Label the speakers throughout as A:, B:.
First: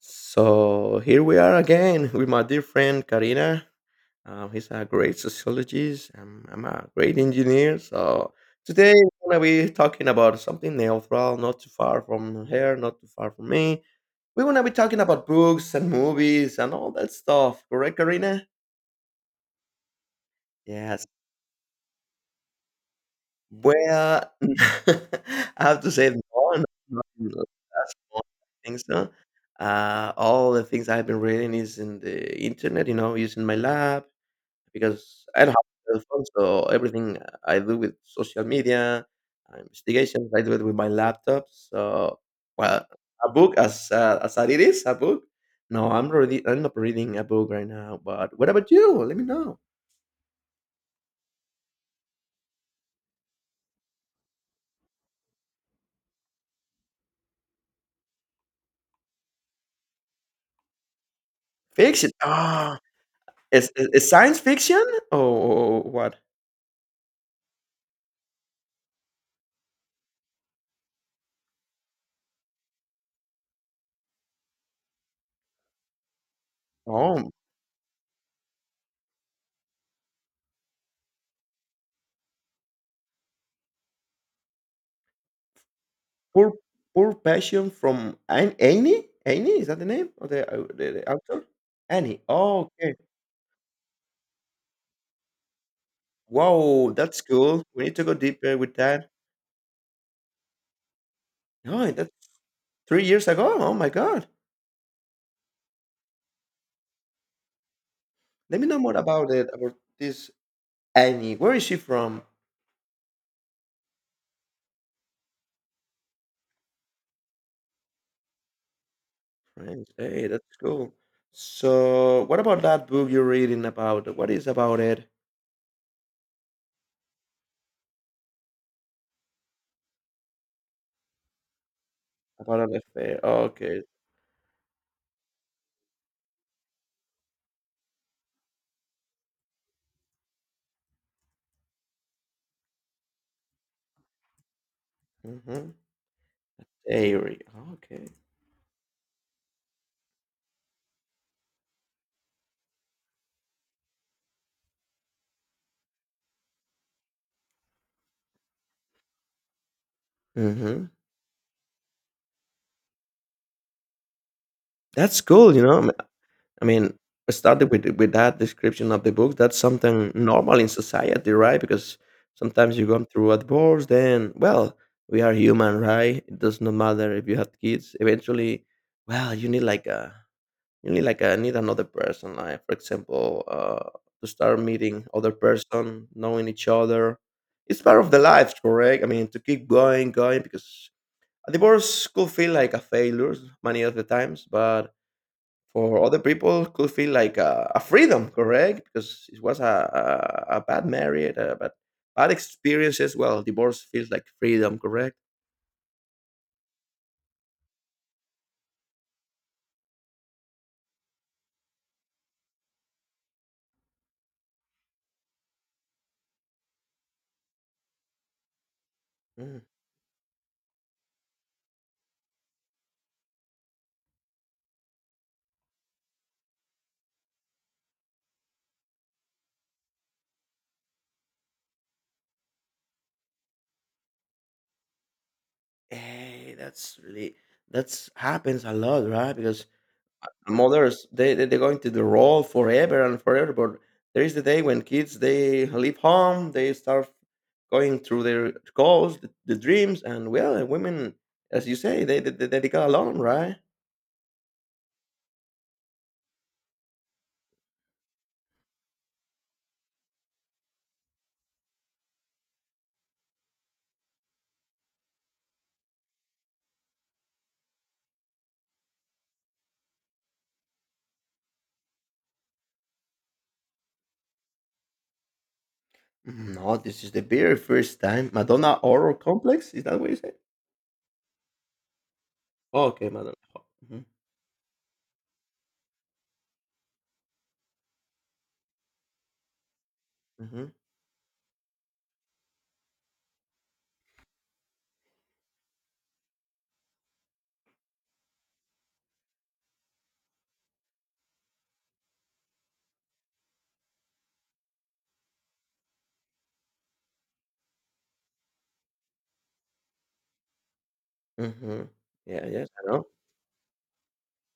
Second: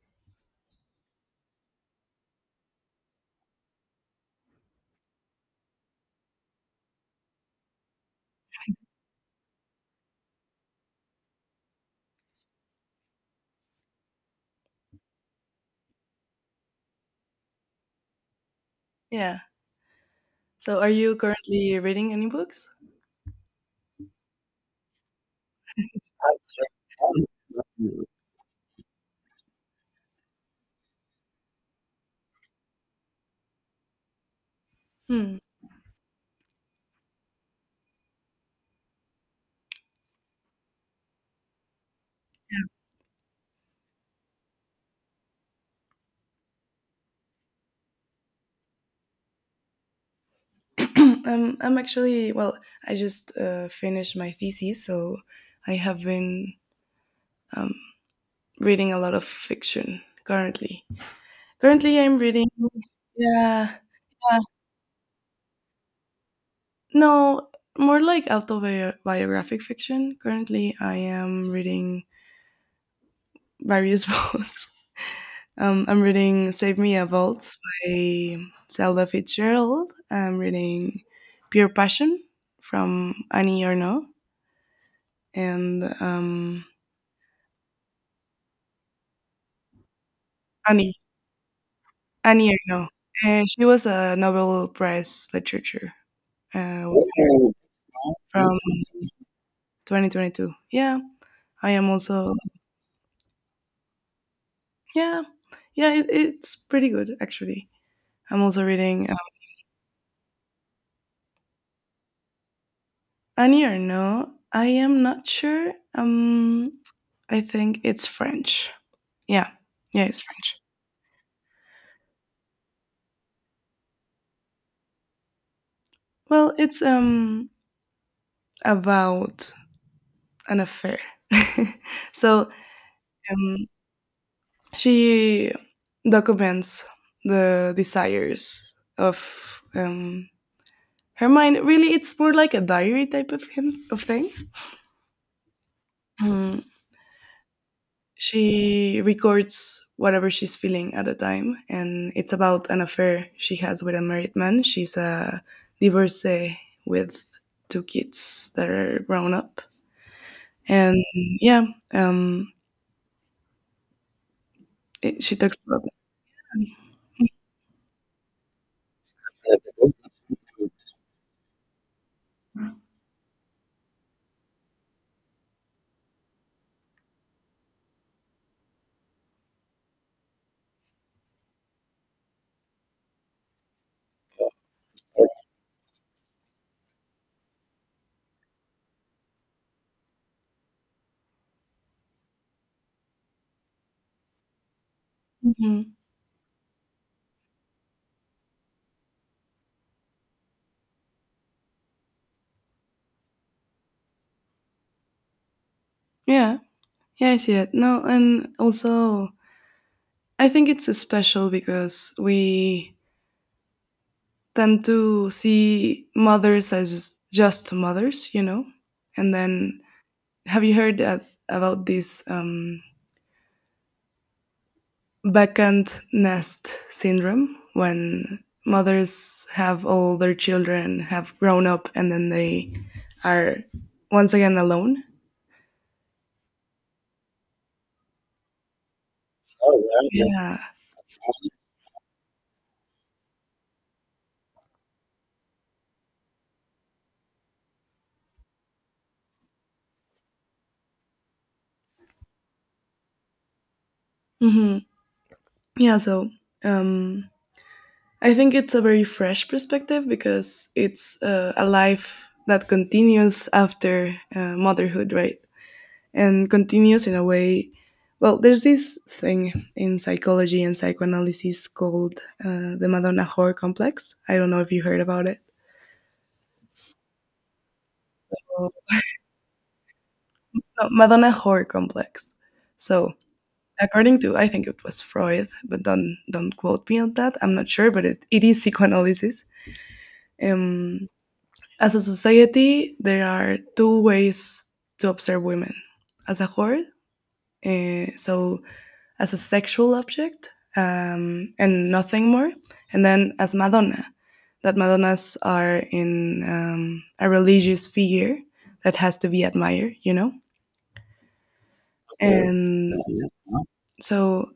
A: So here we are again with my dear friend Karina. He's a great sociologist. I'm a great engineer. So today we're gonna be talking about something neutral, not too far from her, not too far from me. We're gonna be talking about books and movies and all that stuff. Correct, Karina?
B: Yeah. So are
A: Yes.
B: you currently reading any books?
A: Well, I have to say no, no, no, no, that's not- I think so. All the things I've been reading is in the internet, using my lab because
B: Hmm.
A: I don't have a cell phone, so everything I do with social media, investigations, I do it with my laptop. So, well, a book as it is a book. No, I'm not reading a book right now. But what about you? Let me know.
B: am I'm actually, well, I just finished my thesis, so I have been um, reading a lot of fiction currently. Currently,
A: Fiction.
B: I'm reading,
A: Ah, is,
B: yeah,
A: is is science
B: uh,
A: fiction or what?
B: no, more like autobiographic fiction. Currently, I am reading various books. I'm reading Save Me a
A: Oh,
B: Waltz by Zelda Fitzgerald. I'm reading Pure Passion from Annie Ernaux. And
A: poor poor passion from Annie. Annie is that the name of the the,
B: Annie,
A: the author? Annie.
B: Annie
A: Oh,
B: Ernaux.
A: okay.
B: And she was a Nobel Prize literature uh,
A: Wow, that's cool. We need to go deeper
B: from
A: with that.
B: 2022. Yeah, I am
A: Oh, that's
B: also,
A: 3 years ago? Oh my god.
B: yeah, yeah, it's pretty good actually. I'm
A: Let
B: also
A: me know more
B: reading
A: about it, about this Annie. Where is she from?
B: Annie Ernaux. I am not sure. I think it's French. Yeah,
A: France.
B: yeah, it's
A: Hey,
B: French.
A: that's cool. So, what about that book you're reading about? What is about it?
B: Well, it's about an affair. So
A: About an affair.
B: um,
A: Okay.
B: she documents the desires of her mind. Really, it's more like a diary type of thing.
A: Mm-hmm.
B: Mm.
A: Diary. Okay.
B: She records whatever she's feeling at the time, and it's about an affair she has with a married man. She's a divorcee with two kids that are grown up.
A: Mm-hmm.
B: And yeah, um,
A: That's
B: she
A: cool,
B: talks
A: you
B: about
A: know.
B: that.
A: I mean, started with that description of the book. That's something normal in society, right? Because sometimes you go through a divorce, then well, we are human, right? It does not matter if you have kids. Eventually, well, you need like a need another person, like for example, to start meeting other person, knowing each other. It's part of the life, correct? I mean, to keep going, going because a divorce could feel like a failure many of the times, but
B: Mhm.
A: for other people could feel like a freedom, correct? Because it was a bad marriage, a bad, bad experiences. Well, divorce feels like freedom, correct?
B: Yeah, yeah, I see it. No, and also I think it's special because we tend to see mothers, as just mothers. And
A: Mm.
B: then, have you heard that, about this vacant nest syndrome when mothers have all their children have grown up and then they are once again alone?
A: Hey, that's really that's happens a lot, right? Because
B: Yeah.
A: mothers they go into the role forever and forever but there is the day when kids they leave home they start going through their goals the dreams and well women as you say they got alone, right.
B: Mhm. Yeah, so um, I think it's a very fresh perspective because it's a life that continues after motherhood, right? And continues in a way. Well, there's this thing in psychology and psychoanalysis called the Madonna Whore complex. I don't know if you heard about it.
A: No, this is the very first time.
B: Oh.
A: Madonna horror complex, is that what you say?
B: No, Madonna Whore complex.
A: Oh, okay.
B: So,
A: Madonna. Hmm.
B: according to, I think it was Freud, but don't quote me on that. I'm not sure, but it is psychoanalysis.
A: Hmm.
B: Um, As a society, there are two ways to observe women as a whore, so as a sexual object and nothing more, and then as Madonna, that Madonnas are in a religious figure that has to be admired,
A: Hmm. Yeah, yes, I
B: and
A: know.
B: so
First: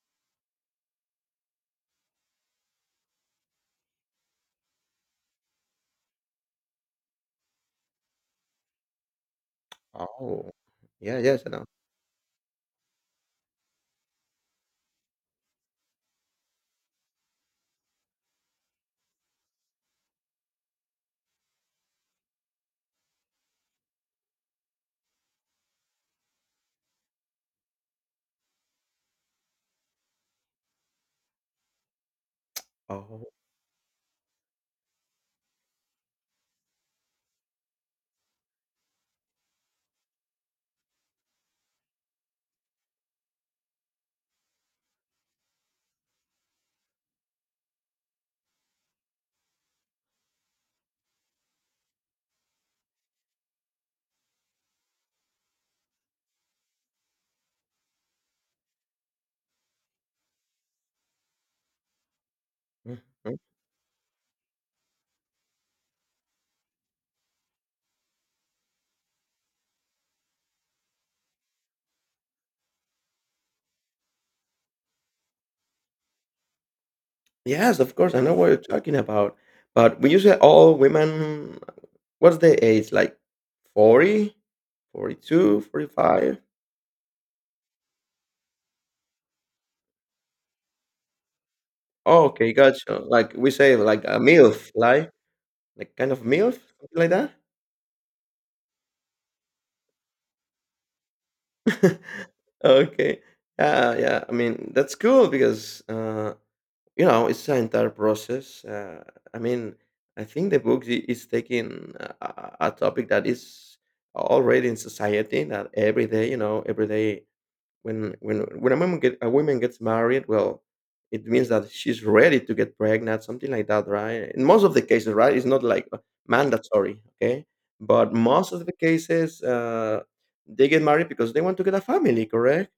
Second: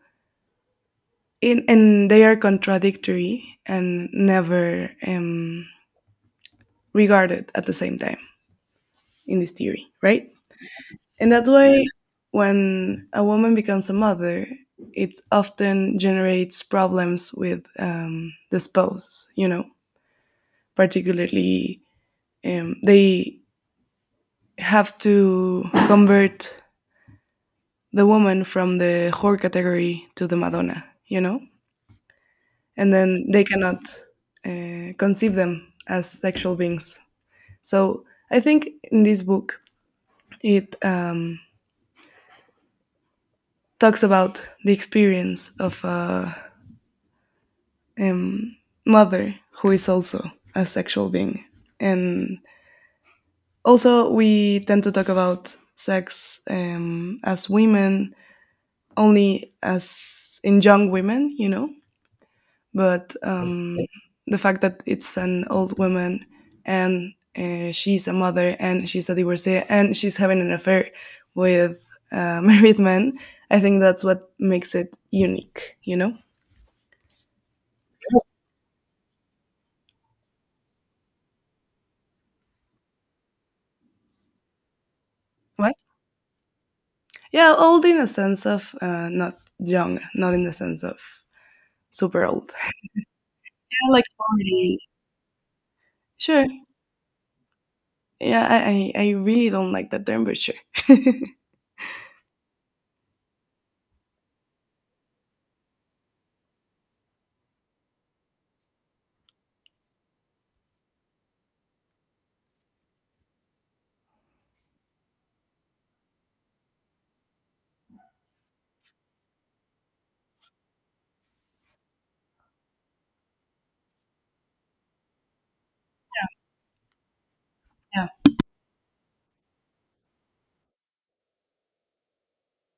B: and they are contradictory and never regarded at the same time in this theory, right?
A: Oh. Yeah,
B: In
A: yes,
B: that
A: I know.
B: way, when a woman becomes a mother, it often generates problems with the spouse, particularly they have to convert the woman from the whore category to the Madonna, and
A: Oh.
B: then they cannot conceive them as sexual beings. So I think in this book, it talks about the experience of a um, mother who is also a sexual being, and also we tend to talk about sex as women only as in young women, but
A: Mhm.
B: the fact that it's an old woman and she's a mother and she's a divorcee and she's having an affair with a married man, I think that's what makes it unique.
A: Yes, of course, I know what you're talking about. But when you say all women, what's the age? Like 40 42,
B: What?
A: 45.
B: Yeah, old in a sense of not young, not in the sense of
A: Oh,
B: super old.
A: okay, gotcha. Like we say,
B: Yeah,
A: like
B: like
A: a MILF,
B: 40.
A: like kind of
B: Sure.
A: MILF, something like that.
B: Yeah, I really don't like that term, but sure. Yeah.
A: Okay. Yeah, yeah. I mean, that's cool because you know, it's an entire process. I mean, I think the book is taking a topic that is already in society that every day, you know, every day when when a woman get a woman gets married, well, it means that she's ready to get pregnant, something like that, right? In most of the cases, right, it's not like mandatory, okay? But most of the cases, they get married because they want to get a family, correct?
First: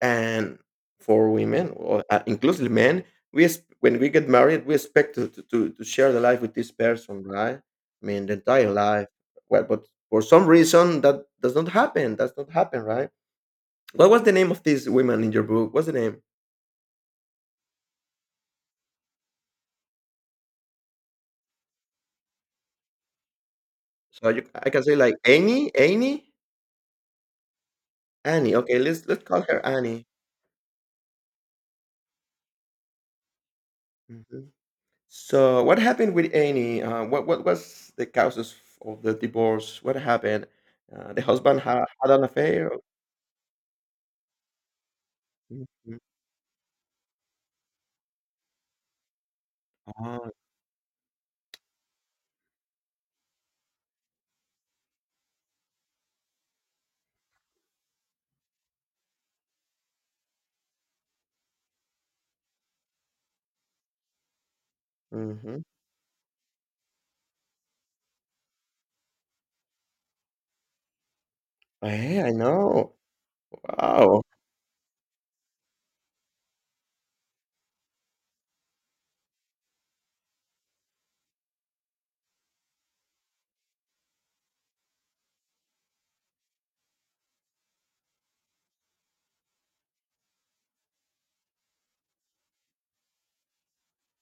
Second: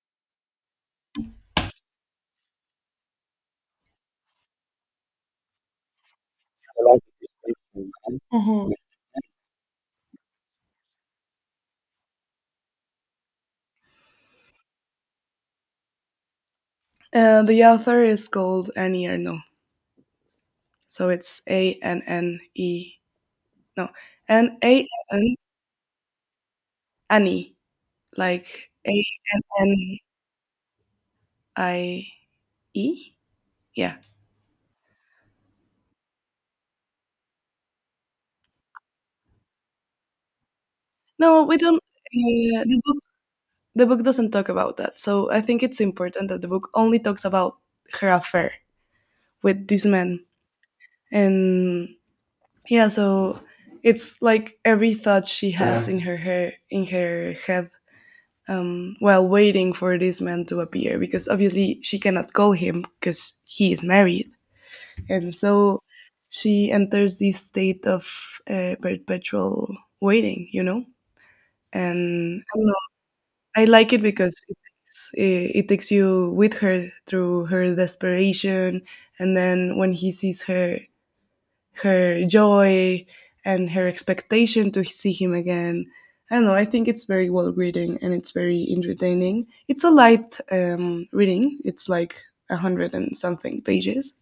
A: And for women, or inclusive men, when we get married, we expect to share the life with this person, right? I mean, the entire
B: Mhm.
A: life. Well, but for some reason, that does not happen. That's not happen, right? What was the name of these women in your book? What's the name?
B: The author is called Annie Ernaux. So it's ANNE. No,
A: So you,
B: N
A: I can
B: A
A: say like
B: N
A: Annie,
B: Annie.
A: Annie.
B: Like
A: Okay,
B: A
A: let's call
B: N
A: her
B: N
A: Annie.
B: I E? Yeah.
A: Mhm. So what happened with Annie? What was the causes of the divorce? What happened? The
B: No, we
A: husband
B: don't.
A: had an affair.
B: The book doesn't talk about that. So I think it's
A: Mhm.
B: important that the book only talks about her affair with this man.
A: Ah,
B: And yeah, so it's like every thought she has in her head, while waiting for this man to appear, because obviously she cannot call him because he is married. And
A: hmm.
B: so she enters this state of perpetual waiting, you know?
A: Hey, I
B: And I don't
A: know.
B: I like it
A: Wow.
B: because it takes you with her through her desperation, and then when he sees her, her joy and her expectation to see him again. I don't know. I think it's very well written and it's very entertaining. It's a light reading. It's like a hundred and something pages.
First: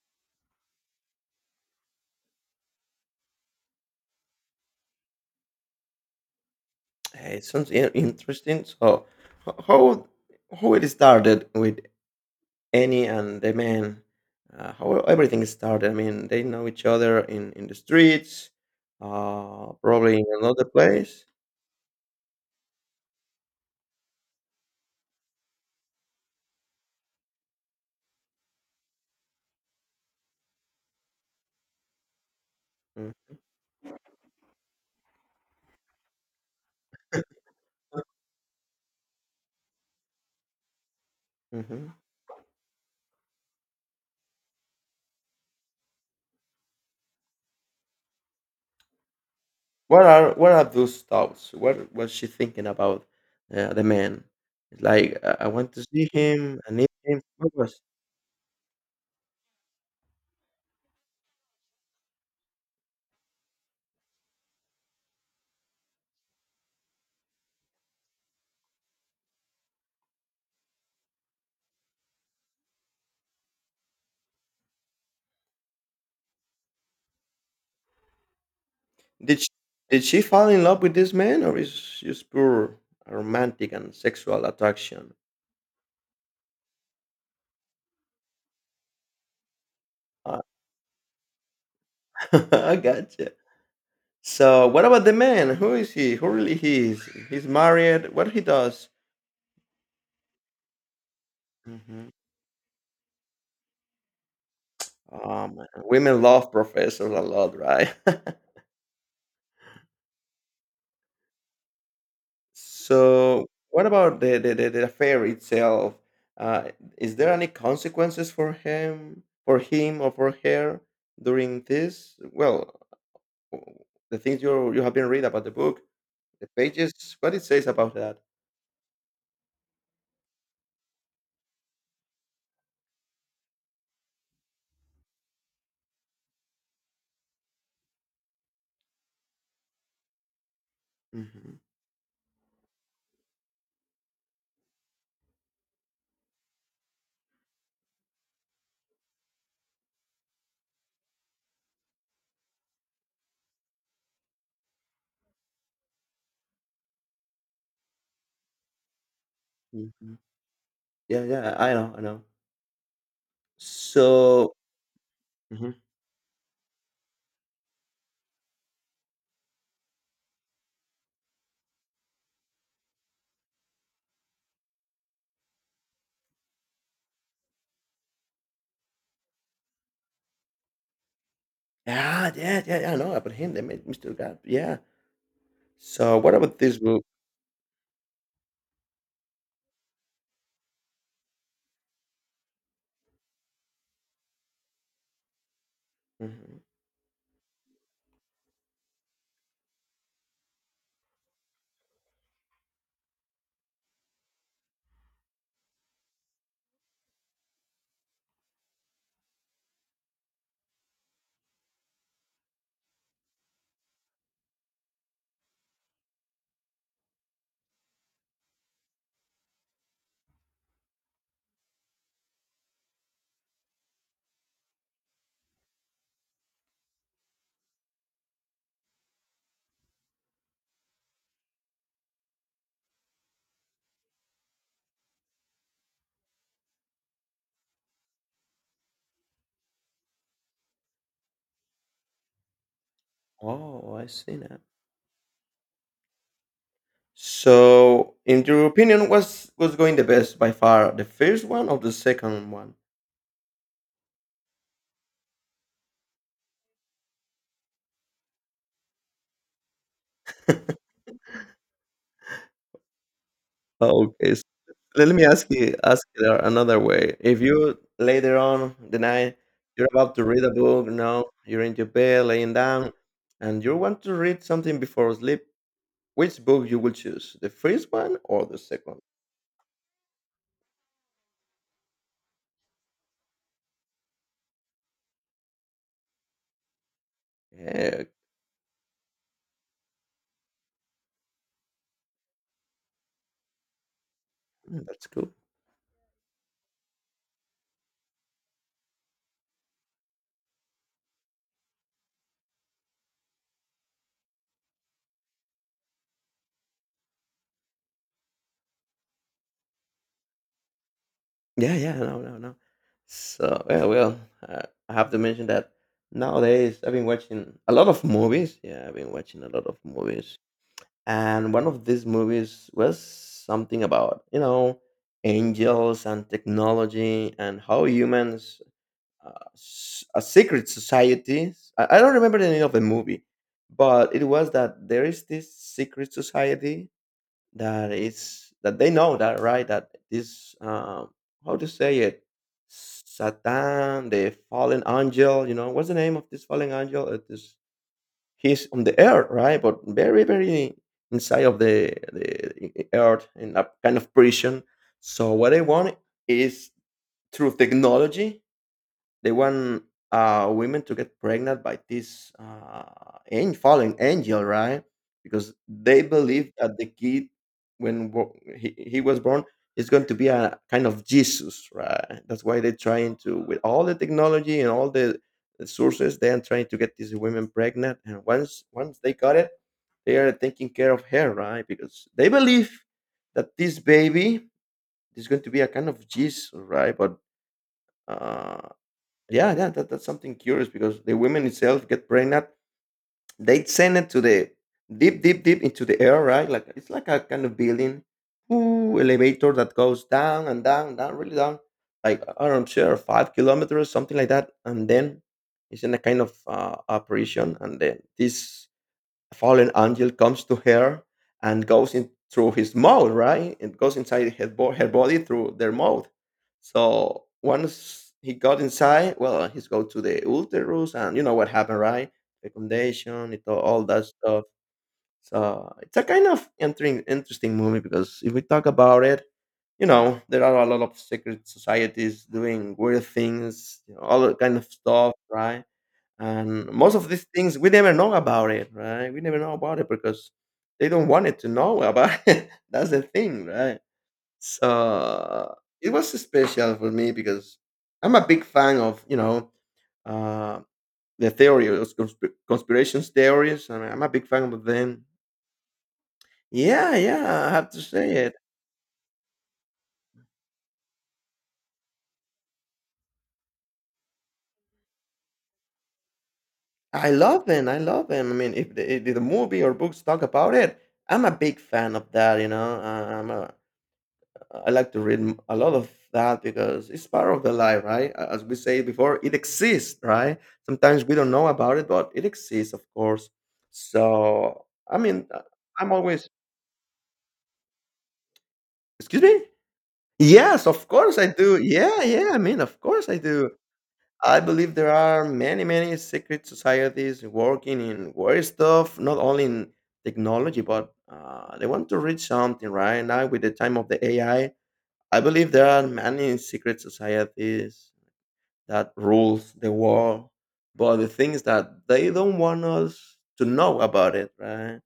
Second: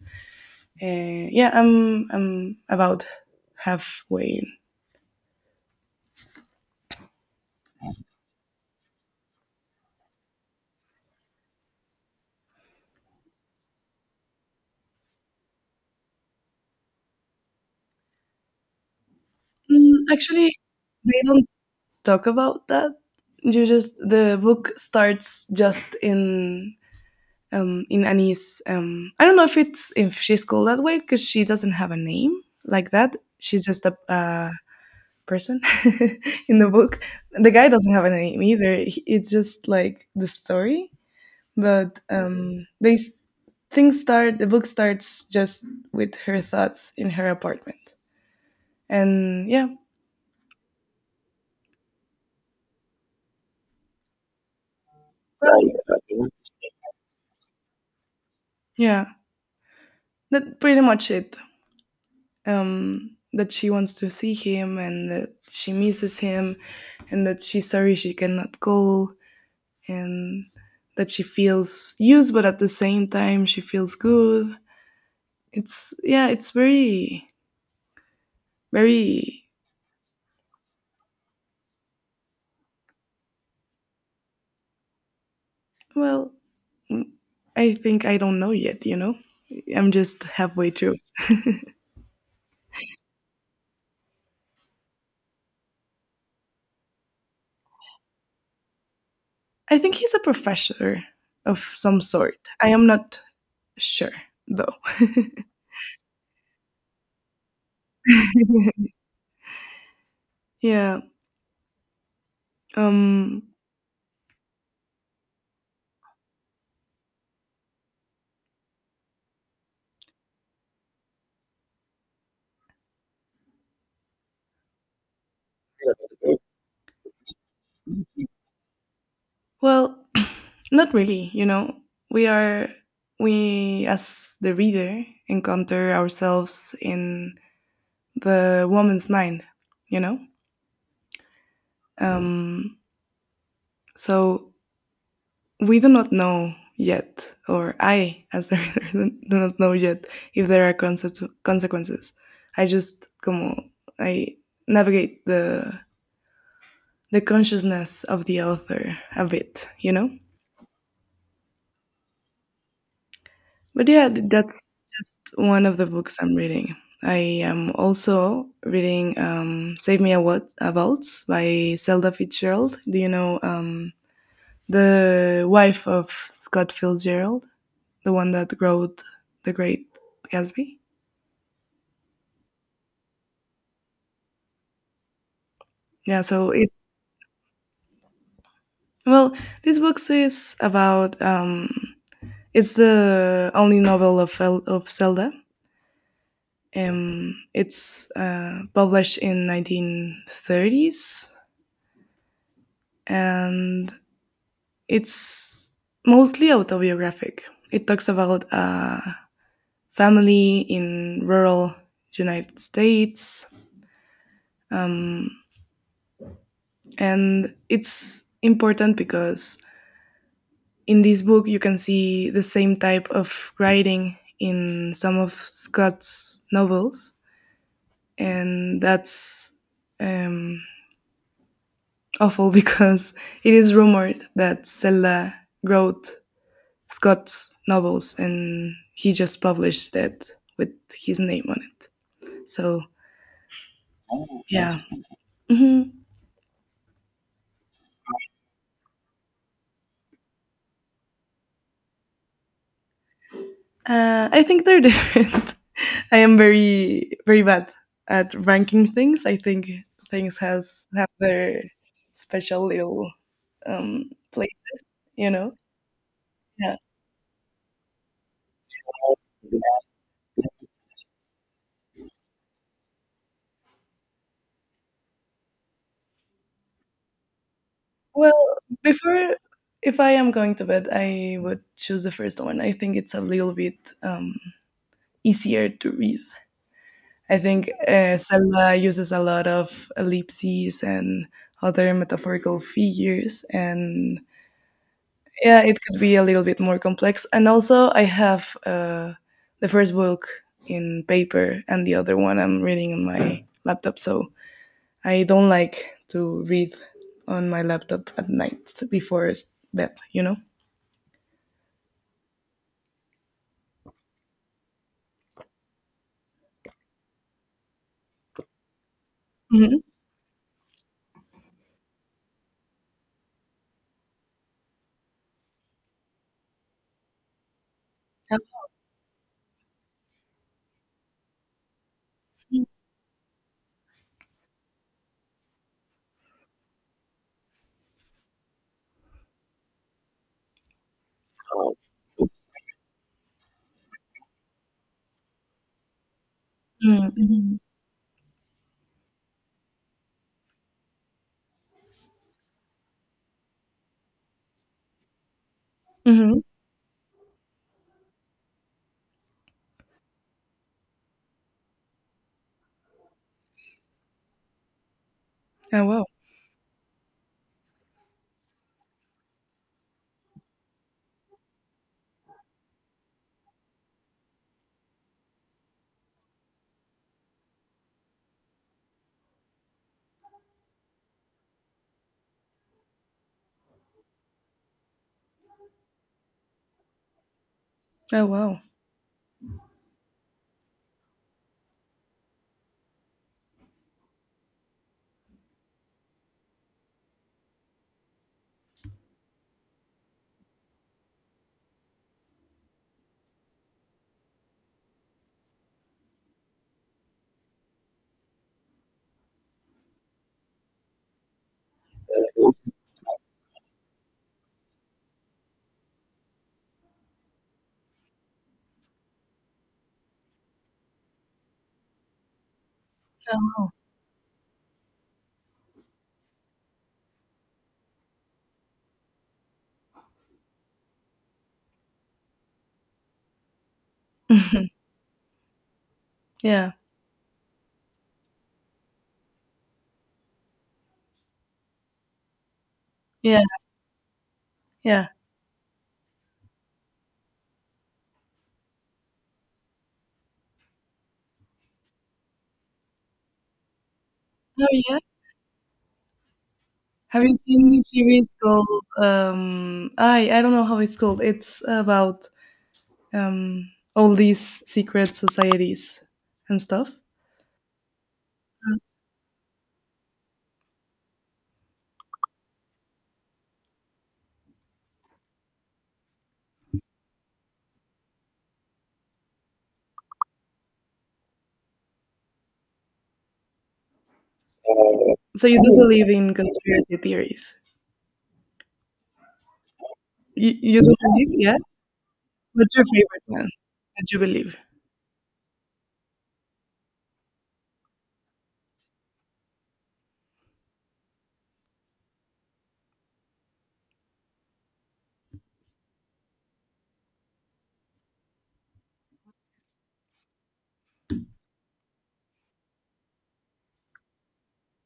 B: Yeah, I'm about halfway in.
A: Hey, it sounds interesting. So, h- how how it started with Annie and the man, how everything started. I mean, they know each other in the streets, probably in
B: Actually,
A: another
B: they
A: place.
B: don't talk about that. You just The book starts just in Annie's. I don't know if it's if she's called that way, because she doesn't have a name like that.
A: Mm-hmm.
B: She's just a person in the book. The guy doesn't have a name either. It's just like the story.
A: Mm-hmm.
B: But things start. The book starts just with her thoughts in her apartment, and yeah,
A: What are those thoughts? What was she thinking about the man? Like I want
B: well.
A: to see
B: Right.
A: him. I need him. What was?
B: Yeah, that's pretty much it. That she wants to see him and that she misses him and that she's sorry she cannot go and that she feels used but at the same time she feels good. It's, yeah, it's very
A: Did she,
B: very
A: did she fall in love with this man, or is just pure romantic and sexual attraction?
B: well. mm, I think I don't know yet. I'm just
A: Uh,
B: halfway through.
A: I gotcha. So, what about the man? Who is he? Who really he is? He's married. What he does?
B: I think he's a professor of some
A: Hmm.
B: sort. I am not sure though.
A: Oh man, women love professors a lot, right?
B: Yeah. um
A: So, what about the affair itself? Uh, is there any consequences for him, or for her during this? Well, the things you have been read about the book, the pages, what it says about that.
B: Well, not really. We are we as the reader encounter ourselves in the woman's mind, you know?
A: Mhm.
B: Um so we do not know yet, or I as the reader do not know yet if there are concept consequences. I just como I navigate the consciousness of the author a bit, you know?
A: Mhm. Yeah, yeah, I know, I know.
B: But yeah,
A: So,
B: that's just one
A: mhm.
B: of the books I'm reading. I am also reading "Save Me a What a Waltz" by Zelda Fitzgerald. Do you know the wife of Scott Fitzgerald, the one that wrote *The Great Gatsby*?
A: Yeah, yeah, yeah, yeah, I know about him. They made Mr. God. Yeah. So,
B: Yeah.
A: what
B: So
A: about
B: it
A: this book?
B: well, this book is about, it's the only novel of of Zelda.
A: Mhm.
B: It's published in 1930s, and it's mostly autobiographic. It talks about a family in rural United States, um, and it's important because in this book you can see the same type of writing in some of Scott's novels, and that's um, awful because it is rumored that Zelda wrote Scott's novels, and he just published that with his name on it. So,
A: Oh, I see now.
B: yeah. Mhm.
A: So, in your opinion, what's was going the best by far, the first one or the second one?
B: I think they're different. I am very very bad at ranking things. I think things has have their special little
A: Okay,
B: places,
A: let me
B: you
A: ask
B: know.
A: you there
B: Yeah.
A: another way. If you later on the night you're about to read a book, you're in your bed laying down, and you want to read something before sleep, which book you will choose? The first one or the
B: Well,
A: second?
B: before if I am going to bed, I would choose the first one. I think it's a little bit easier to read. I think
A: Yeah,
B: Zelda uses a lot of ellipses and other metaphorical figures, and
A: mm, that's cool.
B: yeah, it could be a little bit more complex. And also, I have the first book in paper and the other one I'm reading on my laptop, so I don't like to read on my laptop at night before bed, you know?
A: Yeah, yeah, no, no, no. So yeah, well, uh, I have to mention that nowadays I've been watching a lot of movies. Yeah, I've been watching a lot of
B: Hmm.
A: movies. And one of these movies was something about, you know, angels and technology and how humans, a secret society. I don't remember the name of the movie, but it was that there is this secret society that is that they know that, right, that this, um, how to say it, Satan, the fallen angel. You know what's the name of this fallen angel. It is
B: Mm-hmm.
A: he's on the earth, right? But very, very inside of the earth in a kind of prison. So what I want
B: Hmm.
A: is, through technology they want women to get pregnant by this fallen angel, right? Because
B: Oh,
A: they
B: wow.
A: believe that the kid, when he was born, is going to be a kind of Jesus, right? That's why they're trying to, with all the technology and all the sources, they are trying to get these women pregnant. And once they got it, they are taking care of her, right? Because they believe that this baby is going to be a kind of Jesus, right? But
B: Oh, wow.
A: uh, yeah, that's something curious because the women itself get pregnant. They send it to the deep, deep, deep into the air, right? Like it's like a kind of building, ooh, elevator that goes down and down, down, really down, like I don't sure 5 kilometers, something like that, and then it's in a kind of apparition, and then this a fallen angel comes to her and goes in through his mouth, right? It goes inside her, her body through their mouth. So once he got inside, well, he's go to the uterus, and you know what happened, right? Fecundation, it all that stuff. So it's a kind of entering interesting movie because if we talk about it, you know, there are a lot of secret societies doing weird things, you know, all that kind of
B: Mhm.
A: stuff, right? And
B: Yeah.
A: most of these things we never know about it, right. We never know about it because they don't want it to know about it. That's the
B: Yeah.
A: thing, right?
B: Yeah.
A: So it was special for me because I'm a big fan of, you know, uh, the theory of conspirations theories. I mean, I'm a big fan of
B: Oh, yeah.
A: them. Yeah,
B: Have you
A: yeah, I have
B: seen
A: to
B: the
A: say
B: series
A: it.
B: called, I don't know how it's called. It's about um all these secret societies and stuff.
A: I love them, I love them. I mean, if the movie or books talk about it, I'm a big fan of that, you know. I like to read a lot of that because it's part of the life, right? As we say before, it exists, right? Sometimes we don't know about it, but it exists, of course. So, I mean,
B: So you do
A: I'm
B: believe
A: always,
B: in conspiracy theories?
A: excuse me?
B: You,
A: Yes,
B: you
A: of
B: do
A: course I
B: believe, yeah?
A: do. Yeah, yeah, I mean,
B: What's
A: of
B: your
A: course I
B: favorite one
A: do.
B: that you
A: I
B: believe?
A: believe there are many, many secret societies working in weird stuff, not only in technology, but they want to reach something, right? Now, with the time of the AI, I believe there are many secret societies that rules the world, but the thing is that they don't want us to know about it, right?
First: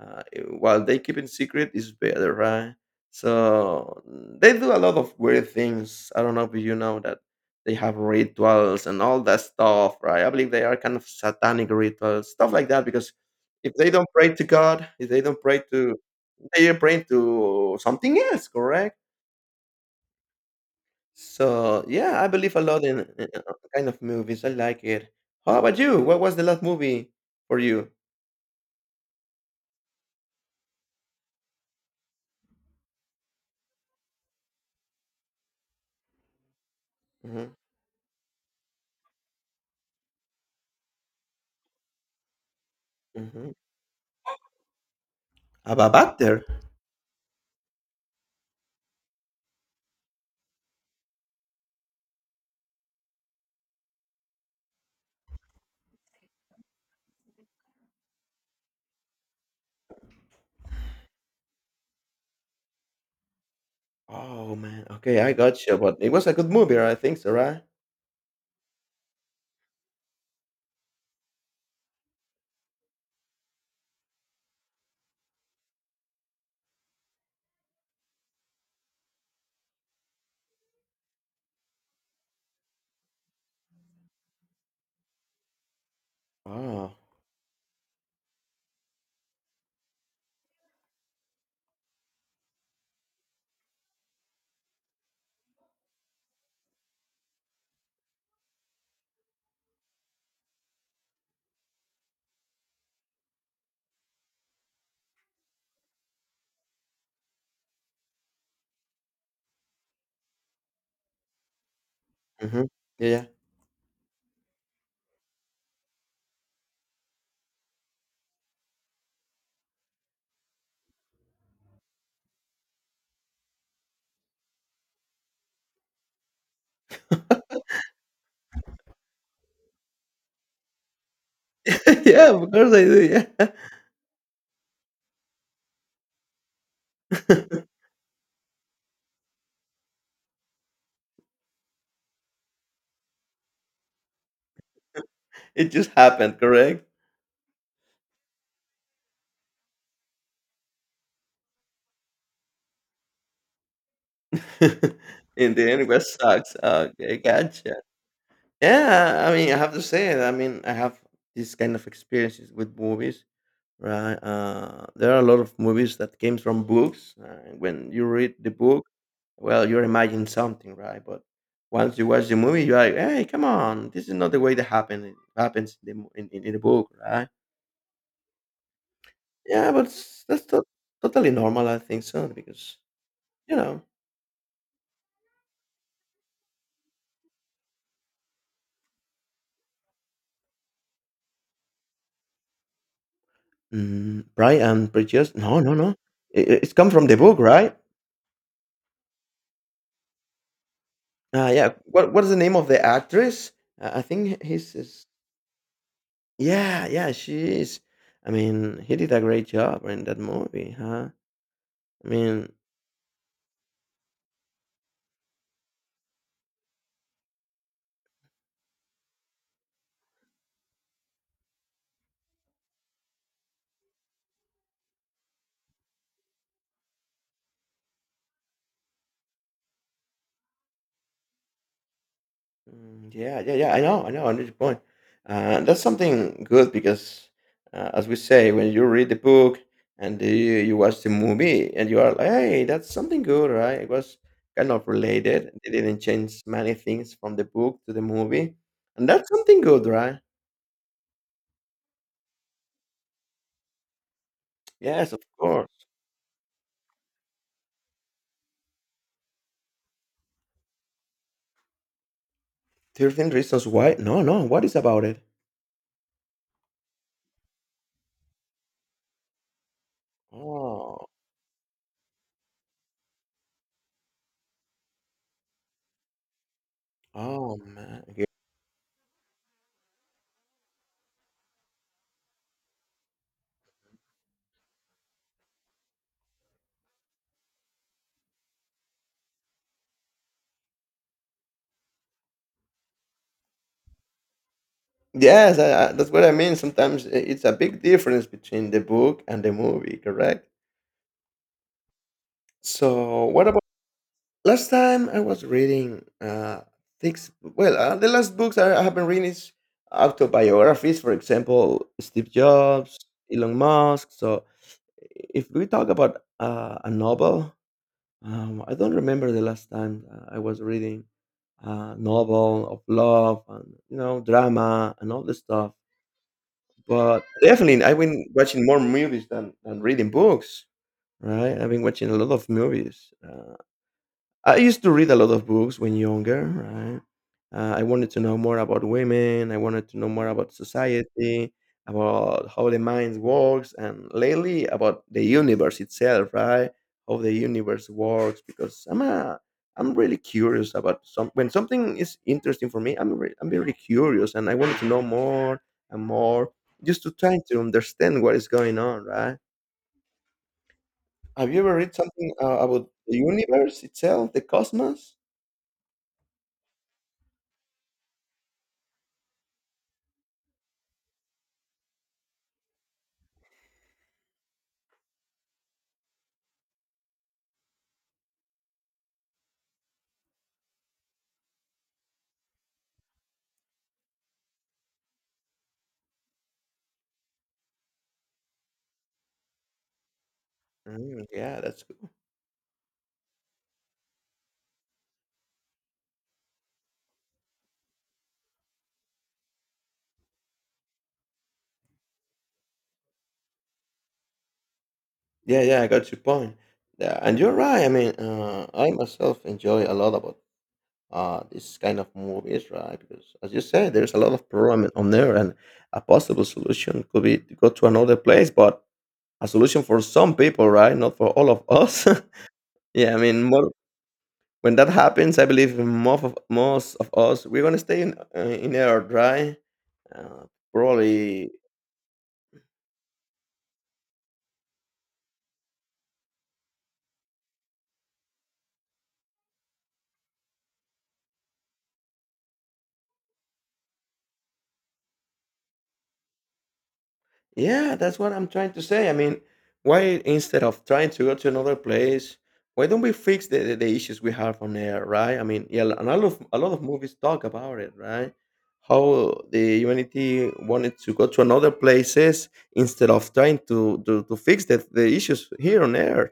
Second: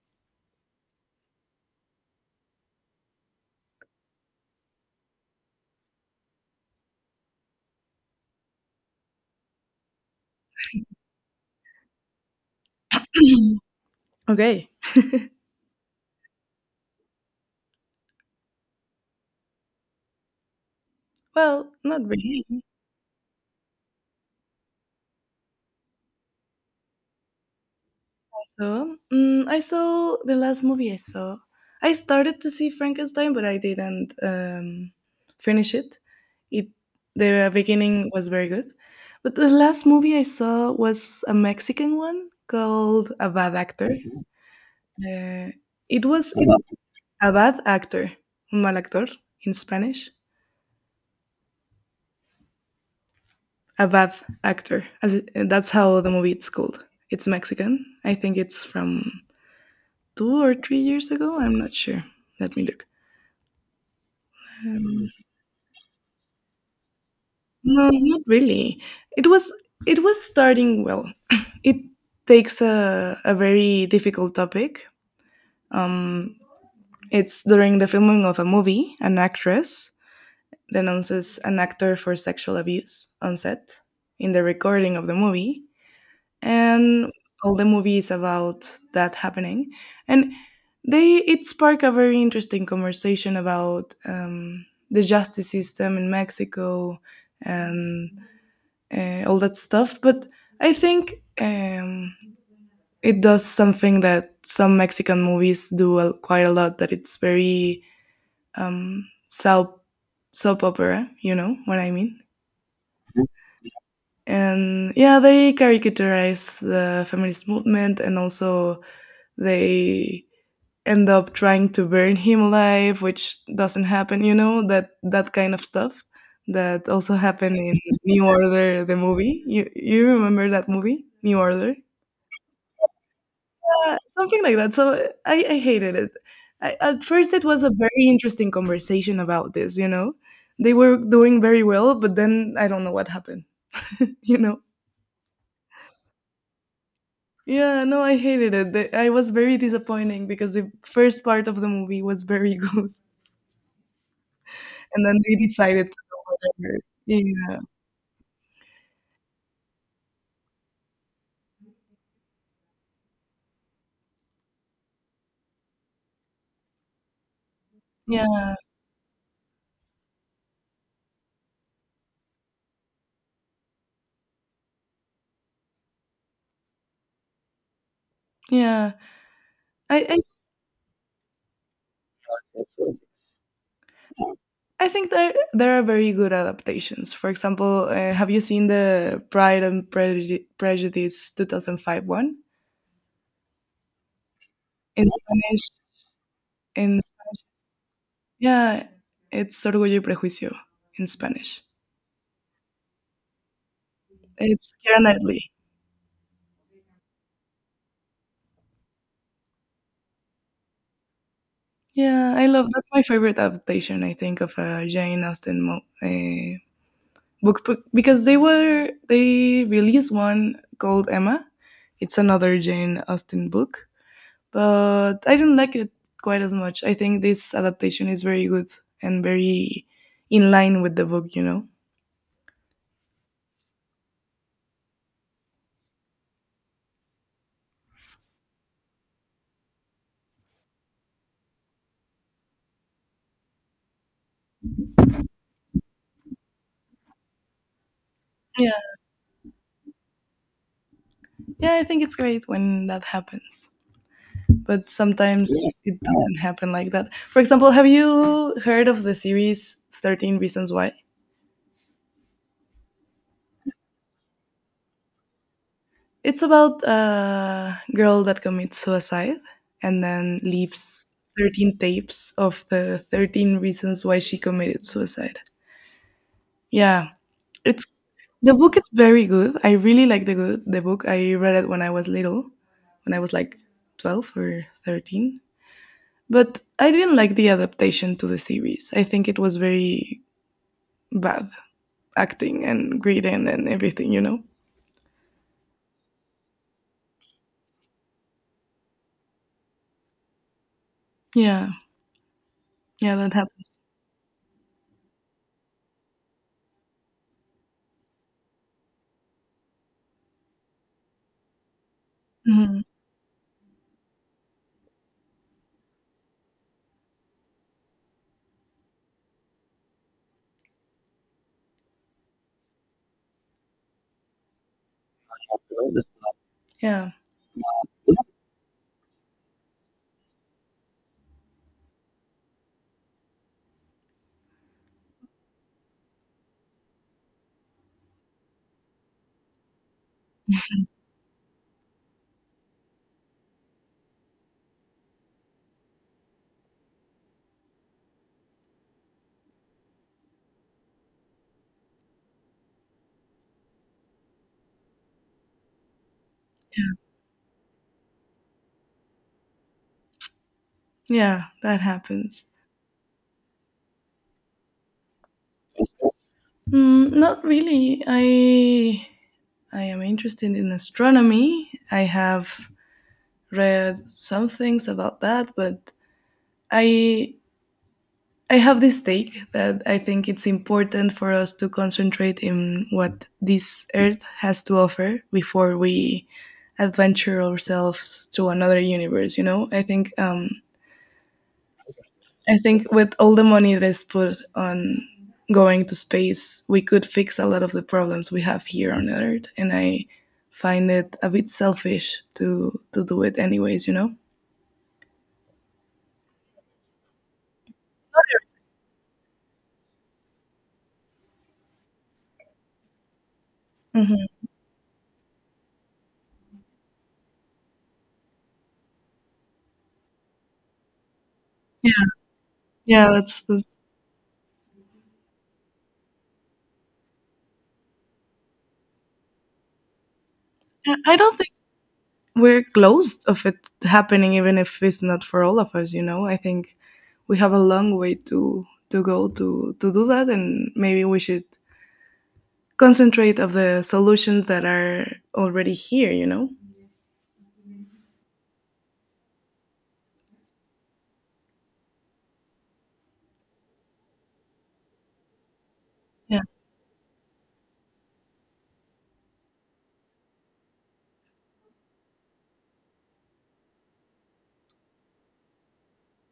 A: Uh, while they keep it secret is better, right? So they do a lot of weird things. I don't know if you know that they have rituals and all that stuff, right? I believe they are kind of satanic rituals, stuff like that, because if they don't pray to
B: Okay.
A: God, if they don't pray to, they are praying to something else, correct?
B: Well,
A: So,
B: not
A: yeah, I
B: really.
A: believe a lot in kind of movies. I like it. How about you? What was the last movie for you?
B: So, I saw the last movie I saw. I started to see Frankenstein, but I didn't finish it. It the
A: Hmm.
B: beginning was very good, but the last movie I saw was a Mexican one called A
A: Hmm.
B: Bad Actor. Uh,
A: About
B: it was
A: Butter.
B: it's a bad actor, un mal actor in Spanish. A bad actor, that's how the movie it's called. It's Mexican. I think it's from 2 or 3 years ago. I'm not sure. Let me look.
A: Oh man.
B: Um,
A: Okay, I got you. But it was a good movie, right? I think so, right?
B: no, not really. It was it was starting well. It takes a very difficult topic. Um, it's during the filming of a movie, an actress denounces an actor for sexual abuse on set in the recording of the movie,
A: Oh.
B: and all the movie is about that happening. And they it sparked a very interesting conversation about the justice system in Mexico, and all that stuff. But I think um, it does something that some Mexican movies do quite a lot. That it's very um, soap soap opera. You know what I mean?
A: Hmm. Yeah.
B: And yeah, they caricaturize the feminist movement, and also they end up trying to burn him alive, which doesn't happen. You know that that kind of stuff that also happened in New Order, the movie. You remember that movie, New Order?
A: Yeah, yeah, of course I do. Yeah.
B: Yeah, something like that. So I hated it. At first, it was a very interesting conversation about this, you know? They were doing very well, but then I don't know what happened, you know?
A: It just happened, correct?
B: Yeah, no, I hated it. I was very disappointing because the first part of the movie was very good, and then they
A: In the end, it
B: decided to
A: was
B: go
A: sucks.
B: whatever.
A: Okay,
B: Yeah,
A: gotcha. Yeah, I mean, I have to say it. I mean, I have these kind of experiences with movies. Right, there are a lot of movies that came from books, and when you read the
B: yeah,
A: book, well, you're imagining something, right? But once you watch the movie, you're like, "Hey, come on! This is not the way that happened. It happens in the mo- in the book, right?"
B: yeah.
A: Yeah, but
B: I, I,
A: totally normal, I think so, because you know,
B: I think there are very good adaptations. For example, have you seen the Pride and Prejudice 2005 one?
A: mm, Pride and
B: In
A: Prejudice. No,
B: Spanish
A: no, no. It's come
B: in
A: from the book,
B: Spanish
A: right?
B: yeah, it's Orgullo y Prejuicio in Spanish.
A: Yeah. What is the name of the actress? I think
B: It's
A: his
B: Keira
A: is.
B: Knightley.
A: Yeah, yeah, she is. I mean, he did a great job in that movie, huh? I
B: Yeah, I
A: mean,
B: love that's my favorite adaptation, I think, of a Jane Austen book, because they released one called Emma. It's another Jane Austen book, but I didn't like it quite as much. I think this adaptation is very good and very in line with the book, you know?
A: mm, yeah, yeah, yeah. I know, I know. I know your point. That's something good because, as we say, when you read the book and the, you watch the movie, and you are like, "Hey, that's something good, right?" It was kind of related. They didn't change many things from the book to the movie,
B: Yeah.
A: and that's something good, right?
B: Yeah, I think it's great when that happens. But
A: Yes, of
B: sometimes,
A: course.
B: yeah, it doesn't happen like that. For example, have you heard of the series 13 Reasons Why?
A: 13 Reasons Why? No, no. What is about it?
B: It's about a girl that commits suicide and then leaves
A: Oh,
B: 13 tapes of the 13 reasons why she committed suicide. Yeah,
A: oh
B: it's
A: man.
B: the book is very good. I really like the book. I read it when I was little, when I was like 12 or 13. But I didn't like the adaptation to the series. I think it was very bad acting and greeting and everything, you know?
A: Yes, that's what I mean. Sometimes it's a big difference between the book and the movie, correct?
B: Yeah, yeah,
A: So,
B: that
A: what about
B: happens.
A: last time I was reading things? Well, the last books I have been reading is autobiographies, for example, Steve
B: Mhm.
A: Jobs, Elon Musk. So, if we talk about a novel, I don't remember the last time I was reading a novel of love and you know drama and all this stuff.
B: Yeah,
A: But definitely, I've been watching more movies than reading books, right? I've been watching a lot of movies. I used to read a lot of books when younger, right? I wanted to know more about women. I wanted to know more about society, about how the mind works, and lately about the universe itself, right? How the universe works, because I'm really curious about some. When something is interesting for me, I'm really curious, and I wanted to know more and more, just to try to understand what is going on, right?
B: yeah,
A: Have you ever
B: that
A: read something
B: happens.
A: about the universe itself, the cosmos?
B: Mm, not really. I am interested in astronomy. I have read some things about that, but I I have this take that I think it's important for us to concentrate in what this earth has to offer before we adventure ourselves to another universe. You know, I think
A: Mm, yeah, that's cool.
B: with all the money that's put on going to space, we could fix a lot of the problems we have here on Earth, and I find it a bit selfish to do it anyways. You know.
A: Yeah, yeah, I got your point. Yeah, and you're right. I mean, I myself enjoy a lot about this kind of movies, right? Because as you said, there's a lot
B: Hmm.
A: of problem on there, and a possible solution could be to go to another place, but a solution for some people, right? Not for all of
B: Yeah,
A: us.
B: yeah,
A: Yeah, I
B: that's,
A: mean, more,
B: that's.
A: when that happens, I believe most of us we're gonna stay in Earth, right? Uh,
B: I don't
A: probably.
B: think we're close of it happening, even if it's not for all of us, you know. I think we have a long way to go to do that, and maybe we should concentrate of the solutions that are already here, you know.
A: Yeah, that's what I'm trying to say. I mean, why instead of trying to go to another place, why don't we fix the issues we have on air, right? I mean, yeah, and
B: Yeah,
A: a lot of movies talk about it, right? How the humanity wanted to go to another places instead of trying to fix the issues here on Earth.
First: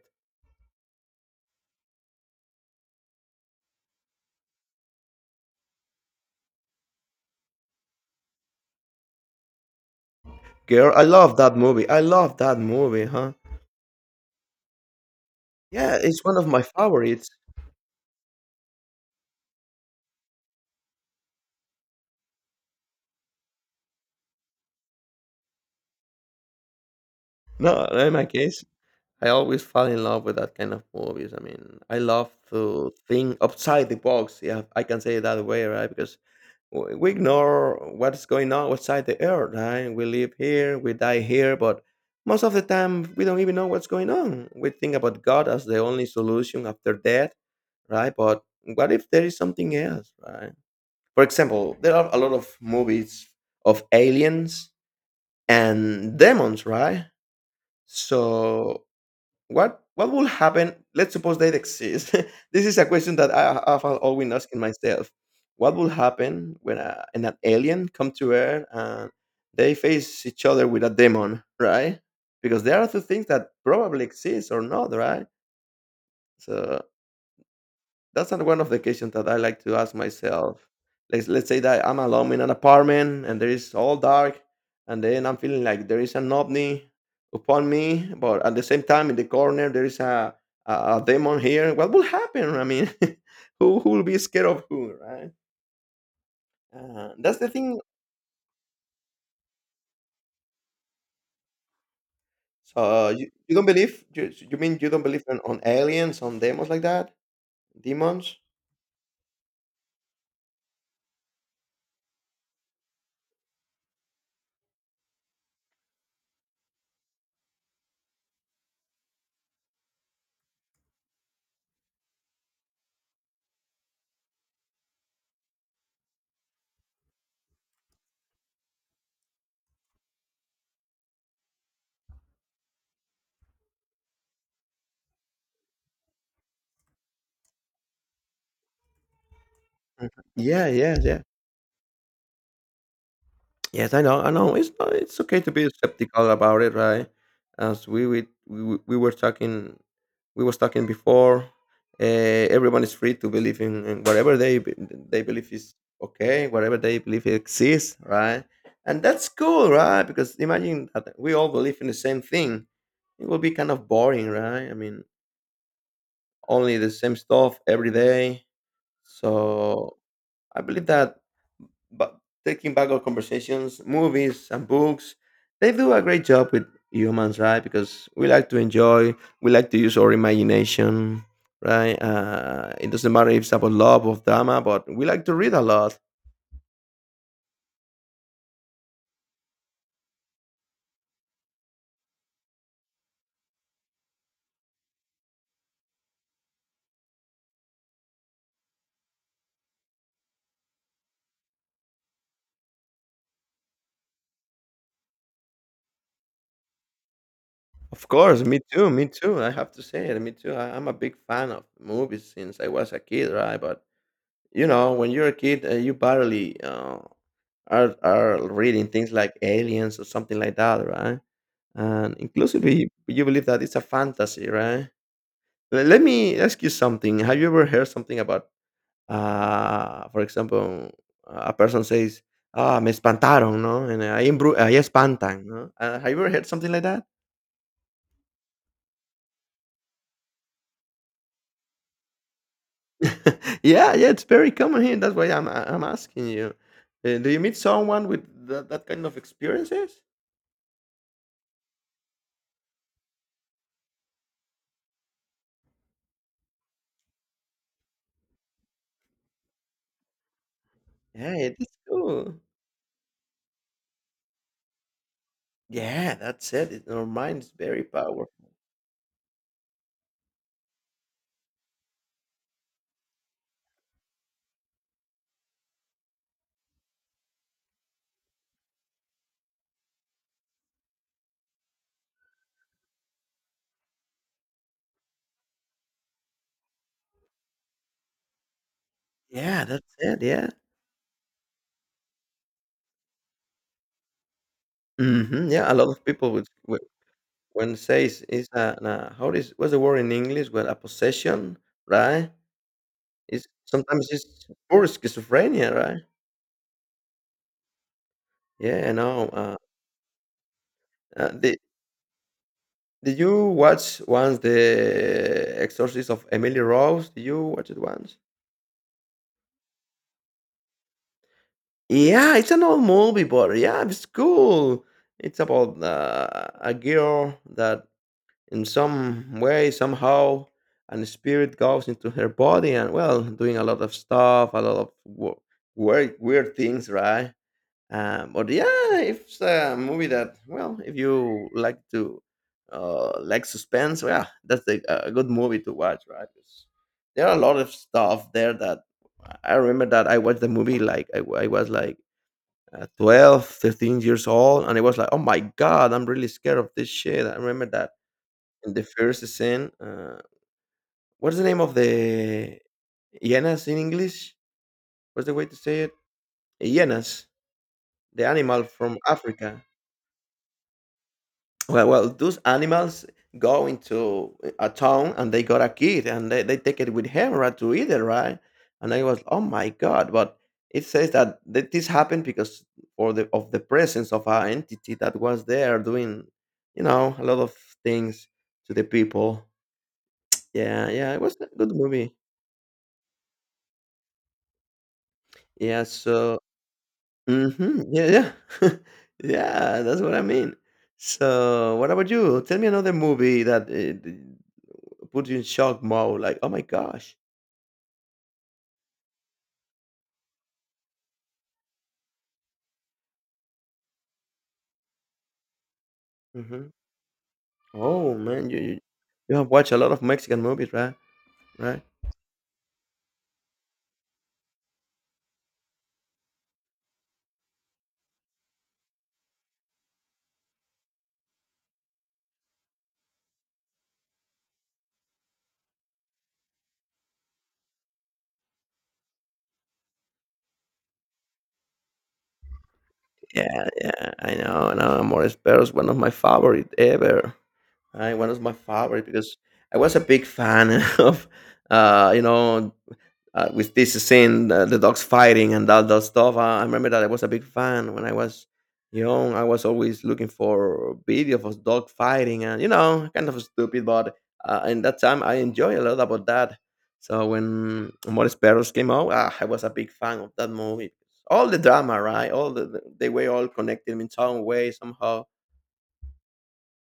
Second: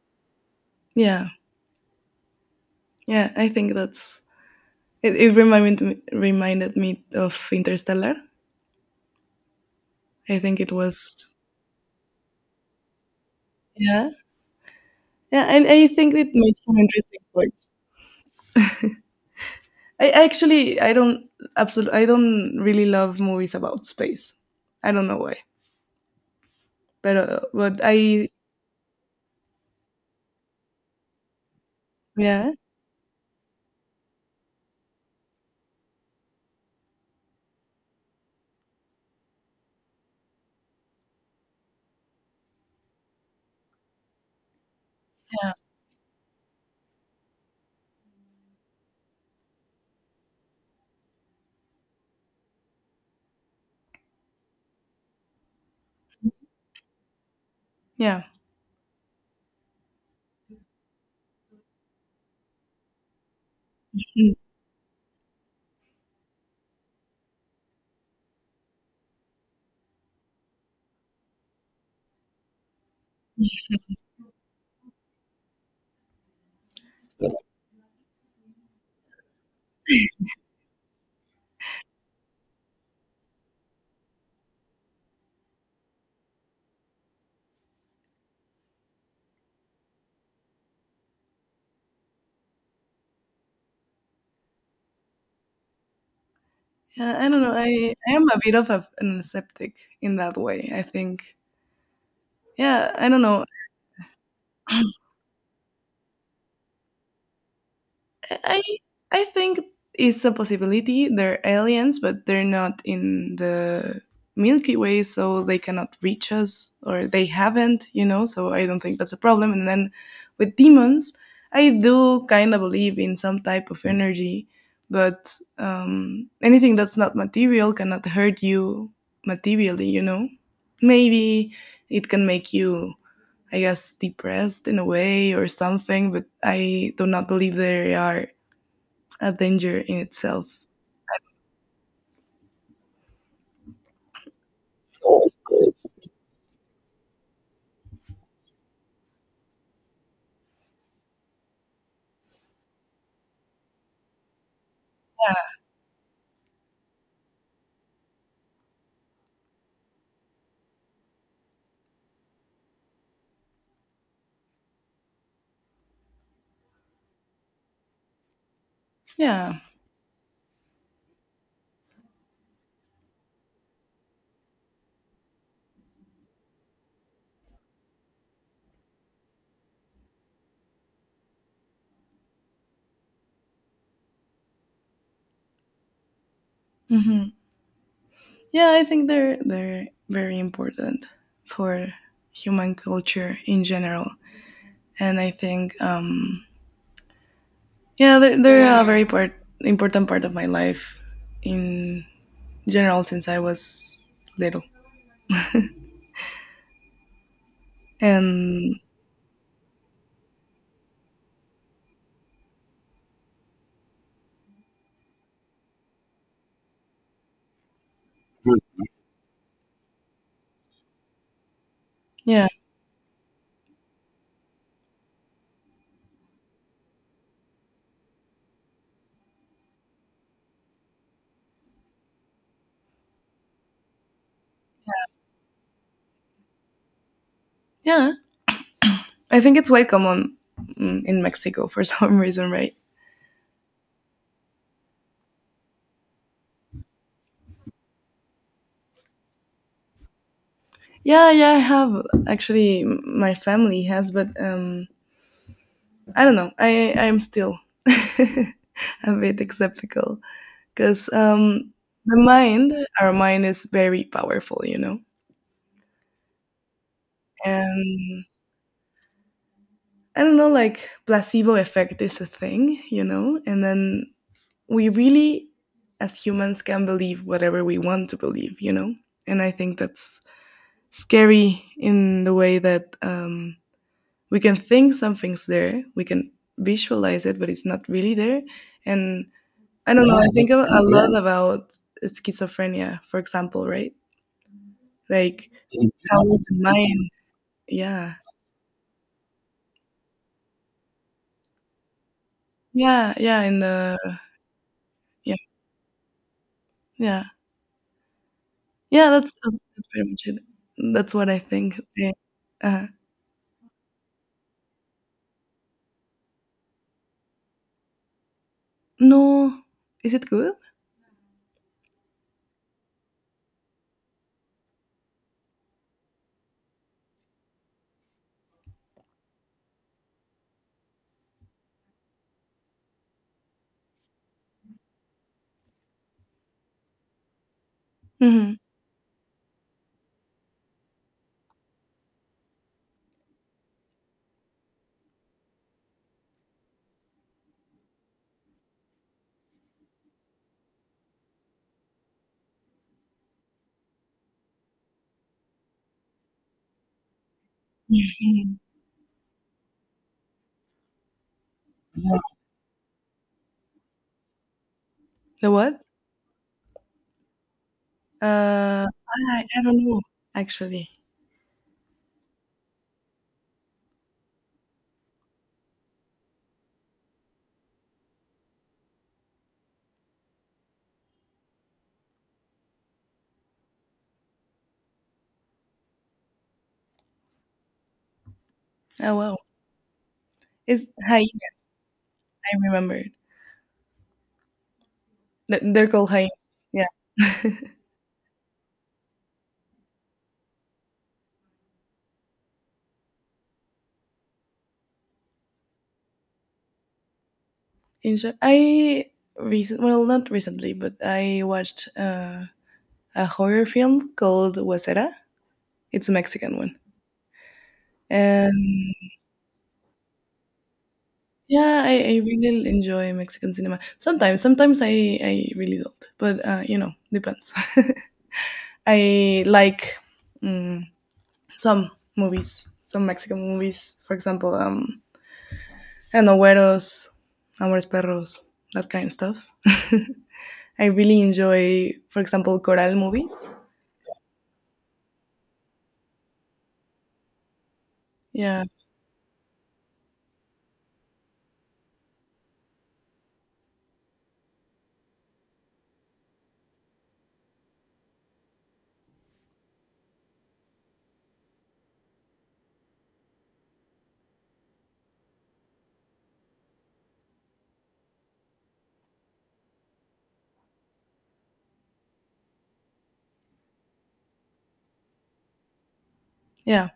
B: yeah, yeah, I think that's it. It reminded me of Interstellar. I think it
A: Girl, I
B: was.
A: love that movie. I love that movie, huh?
B: Yeah, yeah, and I
A: Yeah,
B: think
A: it's
B: it
A: one of my
B: makes some interesting
A: favorites.
B: points. I I actually i don't absolutely i don't really love movies about space. I don't know why. But
A: No, in my
B: I,
A: case. I always fall in love with that kind of movies. I mean, I love
B: yeah,
A: to think outside the box. Yeah, I can say it that way, right? Because we ignore what's going on outside the earth, right? We live here, we die here, but most of the time we don't even know what's going on. We think about God as the only solution after death, right? But what if there is something else, right? For example, there are a lot of movies of aliens and demons, right?
B: yeah.
A: So what will happen? Let's suppose they exist. This is a question that I have always
B: Mm.
A: asking myself. What will happen when an alien come to Earth and they face each other with a demon, right? Because there are two things that probably exist or not, right? So that's an one of the questions that I like to ask myself. Let's say that I'm alone in an apartment and there is all dark, and then I'm feeling like there is an ovni upon me, but at the same time in the corner there is a demon here. What will happen? I mean, who will be scared of who, right?
B: Yeah, I
A: That's
B: don't
A: the
B: know.
A: thing.
B: I am a bit of an aseptic in that way. I think. Yeah,
A: So
B: I don't
A: you,
B: know.
A: you don't believe? You mean you don't believe on aliens, on demons like that? Demons?
B: I I think it's a possibility. They're aliens, but they're not in the Milky Way, so they cannot reach us, or they haven't, you know. So I don't think that's a problem. And then with demons, I do kind of believe in some type of energy, but anything that's not material cannot hurt you materially, you know. Maybe it can make you, I guess, depressed in a way or something, but I do not believe they are a danger in
A: Mhm.
B: itself.
A: Yeah, yeah, yeah. Yes, I know, I know. It's not, it's okay to be
B: Mm-hmm.
A: skeptical about it, right? As we were talking, we was talking before. Everyone is free to believe in whatever they believe is okay, whatever they believe exists, right? And that's cool, right? Because imagine that we all believe in the same thing. It will be kind of boring, right? I mean, only the same stuff every day.
B: Yeah.
A: So I believe that but taking back our conversations, movies and books, they do a great job with humans, right? Because we like to enjoy, we like to use our imagination, right? It doesn't matter if it's about love or drama, but we like to read a lot.
B: Hmm. Yeah, I think they're very important for human culture in general, and I think yeah, they're a very part important part of my life in general since I was little,
A: Of course, me
B: and
A: too, me too. I have to say it, me too. I'm a big fan of movies since I was a kid, right? But you know, when you're a kid, you barely are reading things like Aliens or something like that, right? And
B: yeah,
A: inclusively, you believe that it's a fantasy, right? Let me ask you something. Have you ever heard something about, for example, a person says, "Ah, me espantaron," no, and I I espantan, no. Have you ever heard something like that?
B: yeah, I think it's quite common in Mexico for some reason, right?
A: Yeah, yeah, it's very common here. That's why I'm asking you. Do you meet someone with that kind of experiences?
B: Yeah, yeah, I have actually. My family has, but I don't know. I'm still a bit skeptical because
A: Yeah, it is
B: the
A: cool.
B: mind, our mind is very powerful, you know,
A: Yeah, that's it. It our mind is very
B: and
A: powerful.
B: I don't know, like placebo effect is a thing, you know, and then we really, as humans, can believe whatever we want to believe, you know, and I think that's scary in the way that we can think something's there, we can visualize it, but it's not really there, and
A: Yeah, that's
B: I don't know.
A: it.
B: I
A: Yeah.
B: think a lot about schizophrenia, for example, right?
A: Hmm.
B: Like
A: Yeah, a lot of
B: how
A: people
B: was
A: would.
B: mine?
A: When
B: Yeah,
A: says is a an a how is what's the word in English? Well, a possession, right?
B: yeah, yeah.
A: It's
B: In
A: sometimes
B: the.
A: it's pure
B: Yeah,
A: schizophrenia, right?
B: yeah,
A: Yeah, I
B: yeah.
A: know.
B: That's that's that's pretty much it. That's
A: Uh,
B: what I
A: did
B: think. Yeah. Uh,
A: did you watch once The Exorcist of Emily Rose? Did you watch it once?
B: no, is it good?
A: Yeah, it's an old movie, but yeah, it's cool. It's about a girl that in some way somehow and the spirit goes into her body and well doing a lot of stuff a lot of weird, weird things, right? But
B: Hmm.
A: yeah, it's a movie that, well, if you like to like suspense, yeah, that's a good movie to watch, right? 'Cause there are a lot of stuff there that I remember that I watched the movie like I was like 12 13 years old and it was like oh my god I'm really scared of this shit I remember that in the first scene, what's the name of the hyenas in English? What's the way
B: The
A: to
B: what?
A: say it? Hyenas, the animal from
B: I
A: Africa.
B: don't know actually.
A: Well, well, those animals go into a town and they got a kid and they take it with him right to eat it, right? And I was, oh my god! But it says that, that this happened because or the of the presence of an entity that was there doing, you know, a lot of things to the
B: Oh wow,
A: people. Yeah,
B: it's
A: yeah, it was a
B: hyena.
A: good movie.
B: I remembered. They're
A: Yeah,
B: they're called hyenas.
A: so.
B: Yeah.
A: Mhm. Yeah, yeah. Yeah, that's what I mean. So, what about you? Tell me another movie that put you in shock mode, like, oh my gosh.
B: In short, I recent well, not recently, but I watched a horror film called Wasera. It's a Mexican
A: Hmm.
B: one,
A: Oh man, you
B: and
A: you have watched a lot of Mexican movies, right? Right?
B: yeah, I really enjoy Mexican cinema. Sometimes I really don't, but you know, depends. I like mm, some movies, some Mexican movies. For example, I don't know, Güeros, Amores Perros, that kind of stuff. I really enjoy, for example, choral movies.
A: Yeah, yeah. I know. I Now, Amor Perros, one of my favorite ever. Right? One of my
B: Yeah,
A: favorite because I was a big fan of, uh, you know, with this scene, the dogs fighting and all that stuff. I remember that I was a big fan when I was young. I was always looking for video of dog fighting, and kind of stupid, but in that time I enjoy a lot about that. So when Amores Perros came out, I was a big fan of that movie. All the drama, right? All they were all connected in some way somehow.
B: yeah,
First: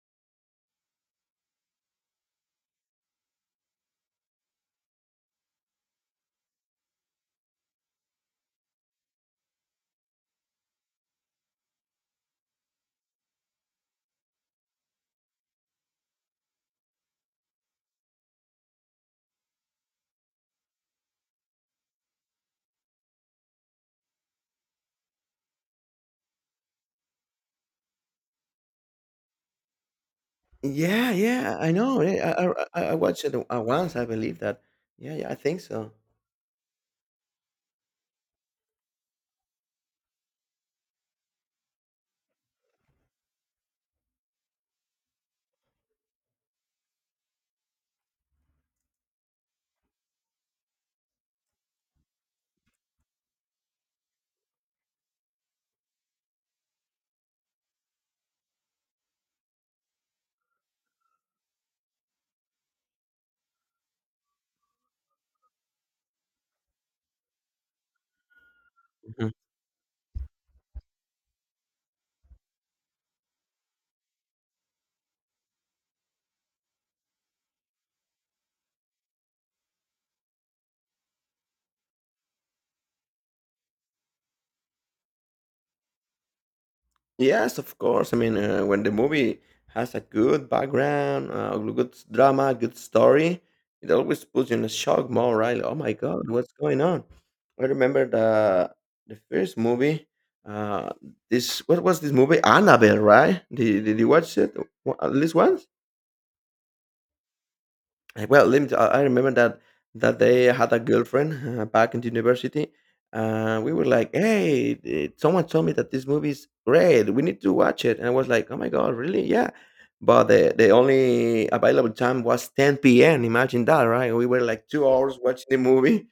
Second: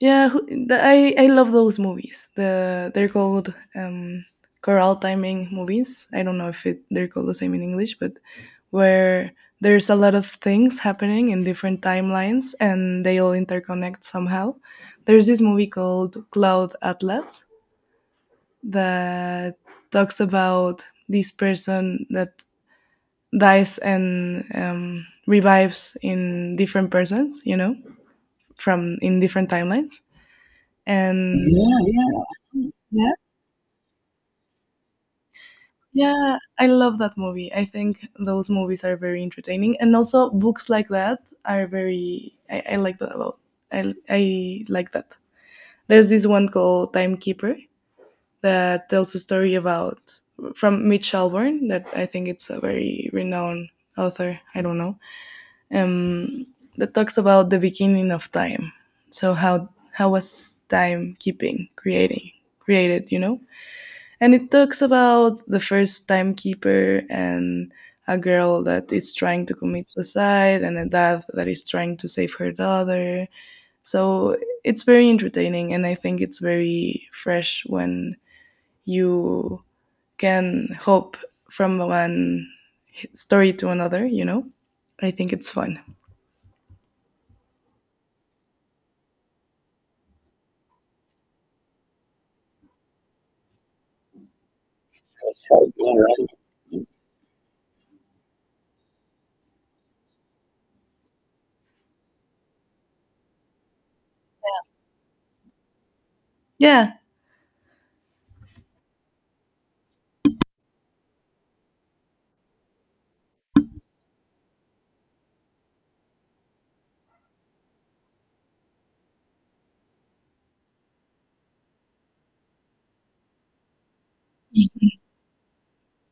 B: yeah. I love those movies. They're called choral timing movies. I don't know if they're called the same in English, but where there's a lot of things happening in different timelines and they all interconnect somehow. There's this movie called Cloud Atlas that talks about this person that dies and revives in different persons, you know, from in different timelines
A: Yeah,
B: and.
A: yeah, I know. Yeah, I
B: Yeah,
A: watched it once, I believe that. Yeah, yeah, I think so.
B: yeah, I love that movie. I think those movies are very entertaining, and also books like that are very. I like that a lot. I like that. There's this one called Timekeeper that tells a story about from Mitch Albom that I think it's a very renowned author. I don't know. Um, that talks about the beginning of time. So how was timekeeping creating created? You know. And it talks about the first timekeeper and a girl that is trying to commit suicide and a dad that is trying to save her daughter. So it's very entertaining, and I think it's very fresh when you can hop from one story to another, you know? I think it's fun.
A: Yes, of course. I mean, when the movie has a good background, good drama, good story, it always puts you in a shock mode, right? Like, oh my God, what's going on? I remember the first movie. Uh, this what was this movie? Annabelle, right? Did you watch it at least once?
B: Yeah.
A: Well, let me. T- I remember that that day I had a girlfriend back in the university. We were like, "Hey, someone told me that this movie is great. We need to watch it." And I was like, "Oh my God, really? Yeah." But the only available time was 10 p.m. Imagine that, right? We were like 2 hours watching the movie.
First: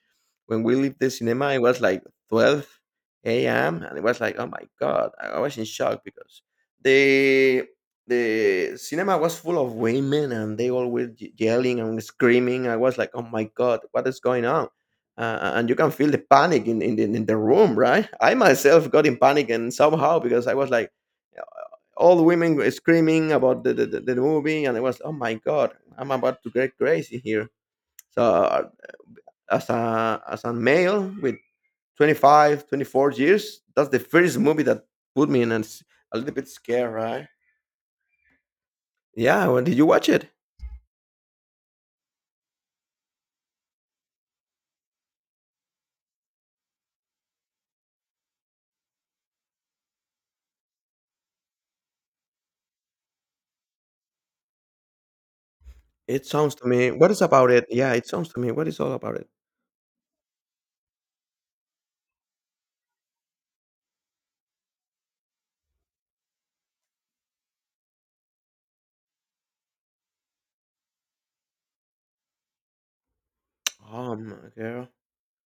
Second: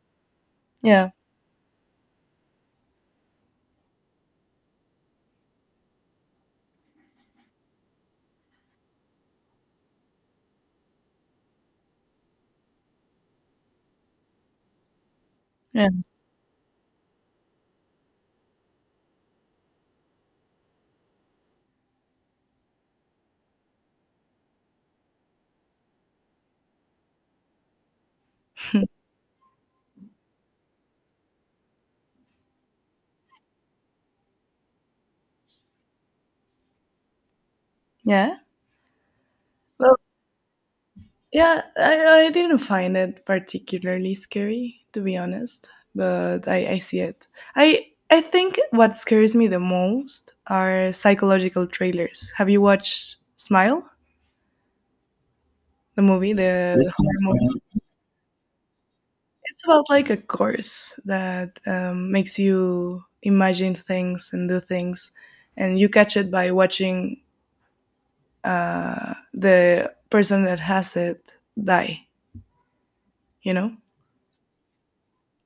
A: When we left the
B: Yeah.
A: cinema, it was like 12 a.m. and it was like, "Oh my God!" I was in shock because the the cinema was full of women and they all were yelling and screaming. I was like, oh my God, what is going on? And you
B: Yeah.
A: can feel the panic in the room, right? I myself got in panic and somehow because I was like, all the women were screaming about the movie and I was, oh my God, I'm about to get crazy here. So as as a male with 25, 24 years, that's the first movie that put me in a little bit scared, right?
B: Yeah.
A: Yeah, when did you
B: Well.
A: watch it?
B: Yeah, I didn't find it particularly scary, to be honest, but I see it. I think what scares me the most are psychological trailers. Have you watched Smile, the
A: It
B: movie,
A: sounds to me
B: the
A: what
B: horror
A: is about
B: movie?
A: it? Yeah, it sounds to me what is all about it?
B: It's about like a course that makes you imagine things and do things, and you catch it by watching the person that has it die, you know?
A: Oh my girl,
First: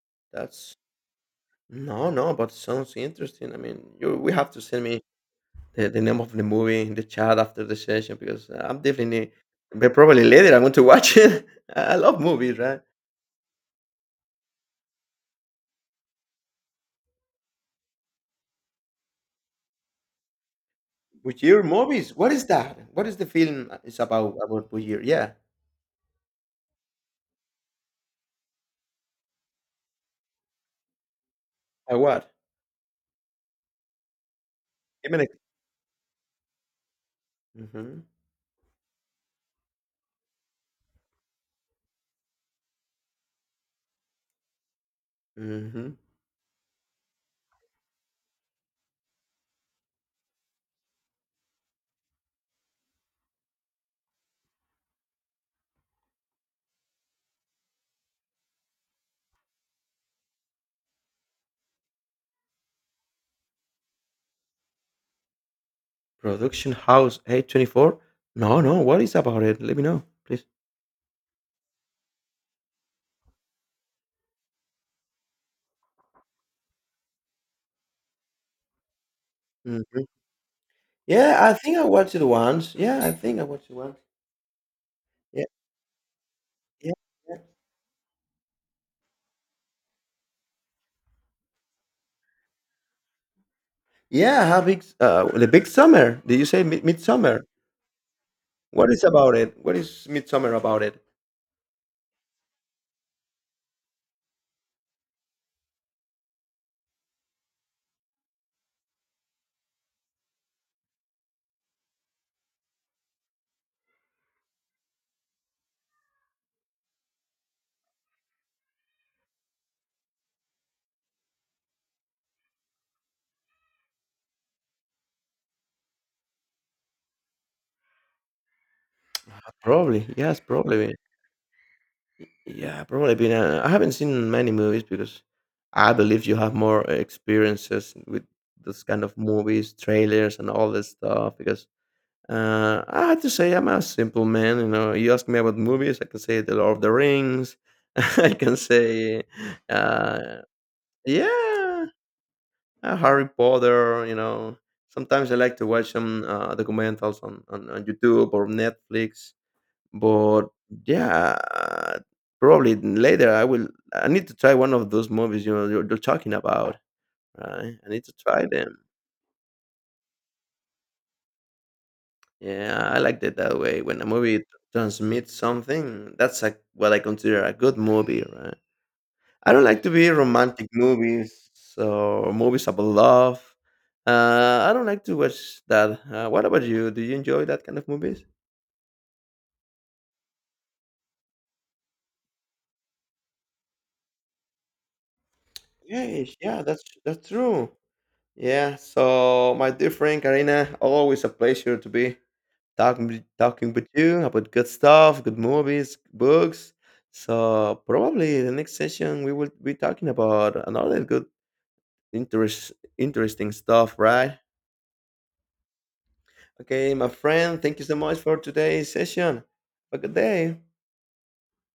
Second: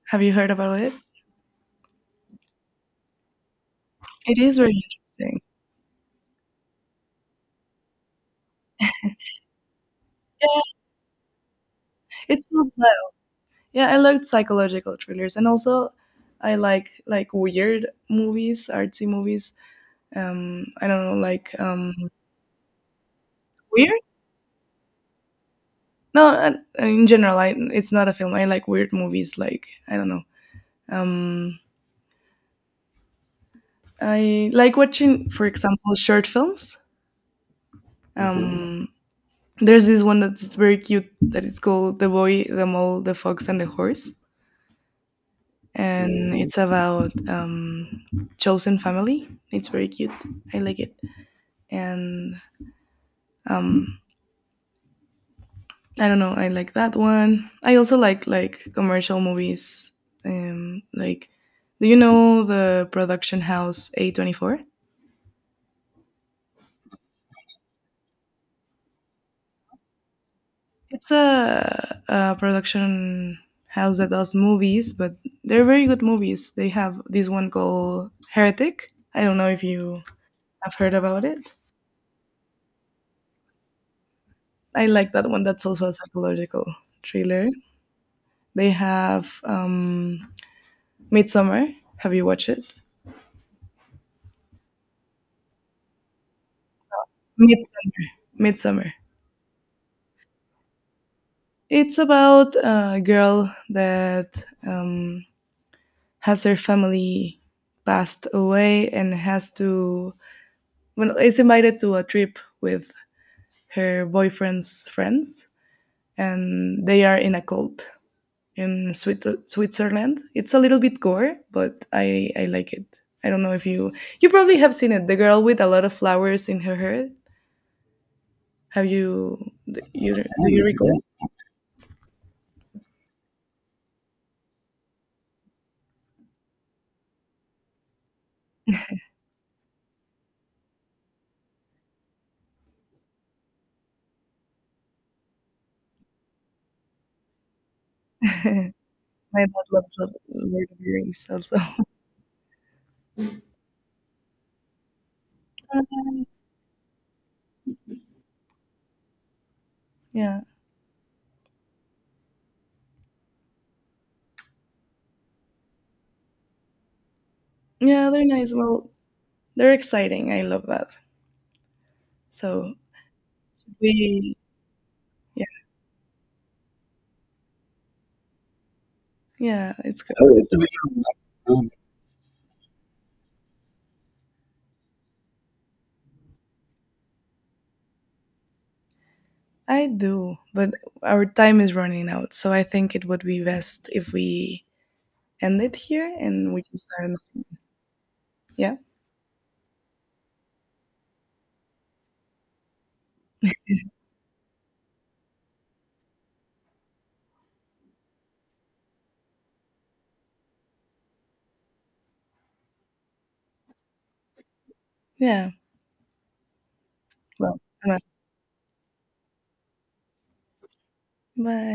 B: Have you heard
A: that's
B: about it?
A: no, no, but it sounds interesting. I mean, you will
B: It
A: have
B: is
A: to
B: very
A: send me
B: interesting.
A: the name of the movie in the chat after the session because I'm definitely but probably later I
B: Yeah,
A: am going to watch it. I love
B: it
A: movies,
B: sounds
A: right?
B: well. Yeah, I loved psychological thrillers, and also I like weird movies, artsy movies. I don't know, like
A: Bujir movies. What is that? What is the film is
B: weird.
A: about Bujir? Yeah.
B: No, in general, it's not a film. I like weird movies. Like I don't know. Um,
A: What?
B: I like
A: Give me an
B: watching, for example, short films.
A: hmm
B: Um, there's this one that's very cute that is called "The Boy, the Mole, the Fox, and the Horse,"
A: hmm
B: and it's about chosen family. It's very cute. I like it. And um, I don't know. I like that one. I also like commercial movies. Like, do you know the production house A 24?
A: Production House A24? No, no. What is about it? Let me know, please.
B: It's a production house that does movies, but they're very good movies. They have this one called Heretic. I don't know if you
A: Mm-hmm.
B: have heard about
A: Yeah,
B: it.
A: I think I watched it once. Yeah, I think I watched it once.
B: I like that one.
A: Yeah,
B: That's also a psychological
A: yeah, yeah.
B: thriller. They have Midsummer. Have you watched it?
A: Yeah, how big? The big summer. Did you say midsummer?
B: Midsummer.
A: What
B: Midsummer.
A: is about it? What is midsummer about it?
B: It's about a girl that um, has her family passed away and has to well, is invited to a trip with her boyfriend's friends, and they are in a cult in Switzerland. It's a little bit gore, but I like it. I don't know if you probably have seen it. The girl with a lot of flowers in her hair. Have you do
A: Probably,
B: you, do
A: yes,
B: you
A: probably.
B: recall?
A: Yeah, probably been. I haven't seen many movies because I believe you have more experiences with this kind of movies, trailers, and all this stuff. Because I have to say, I'm a simple man. You know, you ask me about movies, I can say The Lord of the Rings. I can say
B: My dad loves the
A: uh,
B: Lord of the Rings also.
A: Yeah, Harry Potter. You know, sometimes I like to watch some documentals on YouTube or Netflix.
B: Yeah.
A: But yeah, probably later I will. I need to try one of those movies. You're talking about. Right, I need
B: Yeah,
A: to
B: they're
A: try
B: nice.
A: them.
B: Well, they're exciting. I love that. So
A: Yeah, I like it that way. When a
B: we
A: movie transmits
B: yeah,
A: something, that's what I consider a good movie, right? I don't
B: yeah,
A: like to
B: it's
A: be
B: good. Oh, it's
A: romantic
B: available.
A: movies
B: Um,
A: or movies about love. I don't like to watch that. What about you? Do you enjoy that kind of movies?
B: I do, but our time is running out, so I think it would be best if we end it here
A: Yeah,
B: and
A: yeah,
B: we can
A: that's
B: start.
A: that's
B: Ano-
A: true. Yeah.
B: Yeah.
A: So, my dear friend Karina, always a pleasure to be talking with you about good stuff, good movies, books. So probably the next session we will be talking about another good interest interesting stuff, right?
B: Yeah.
A: Okay, my
B: Well,
A: friend, thank you so much for today's session. Have a good day.
B: Bye.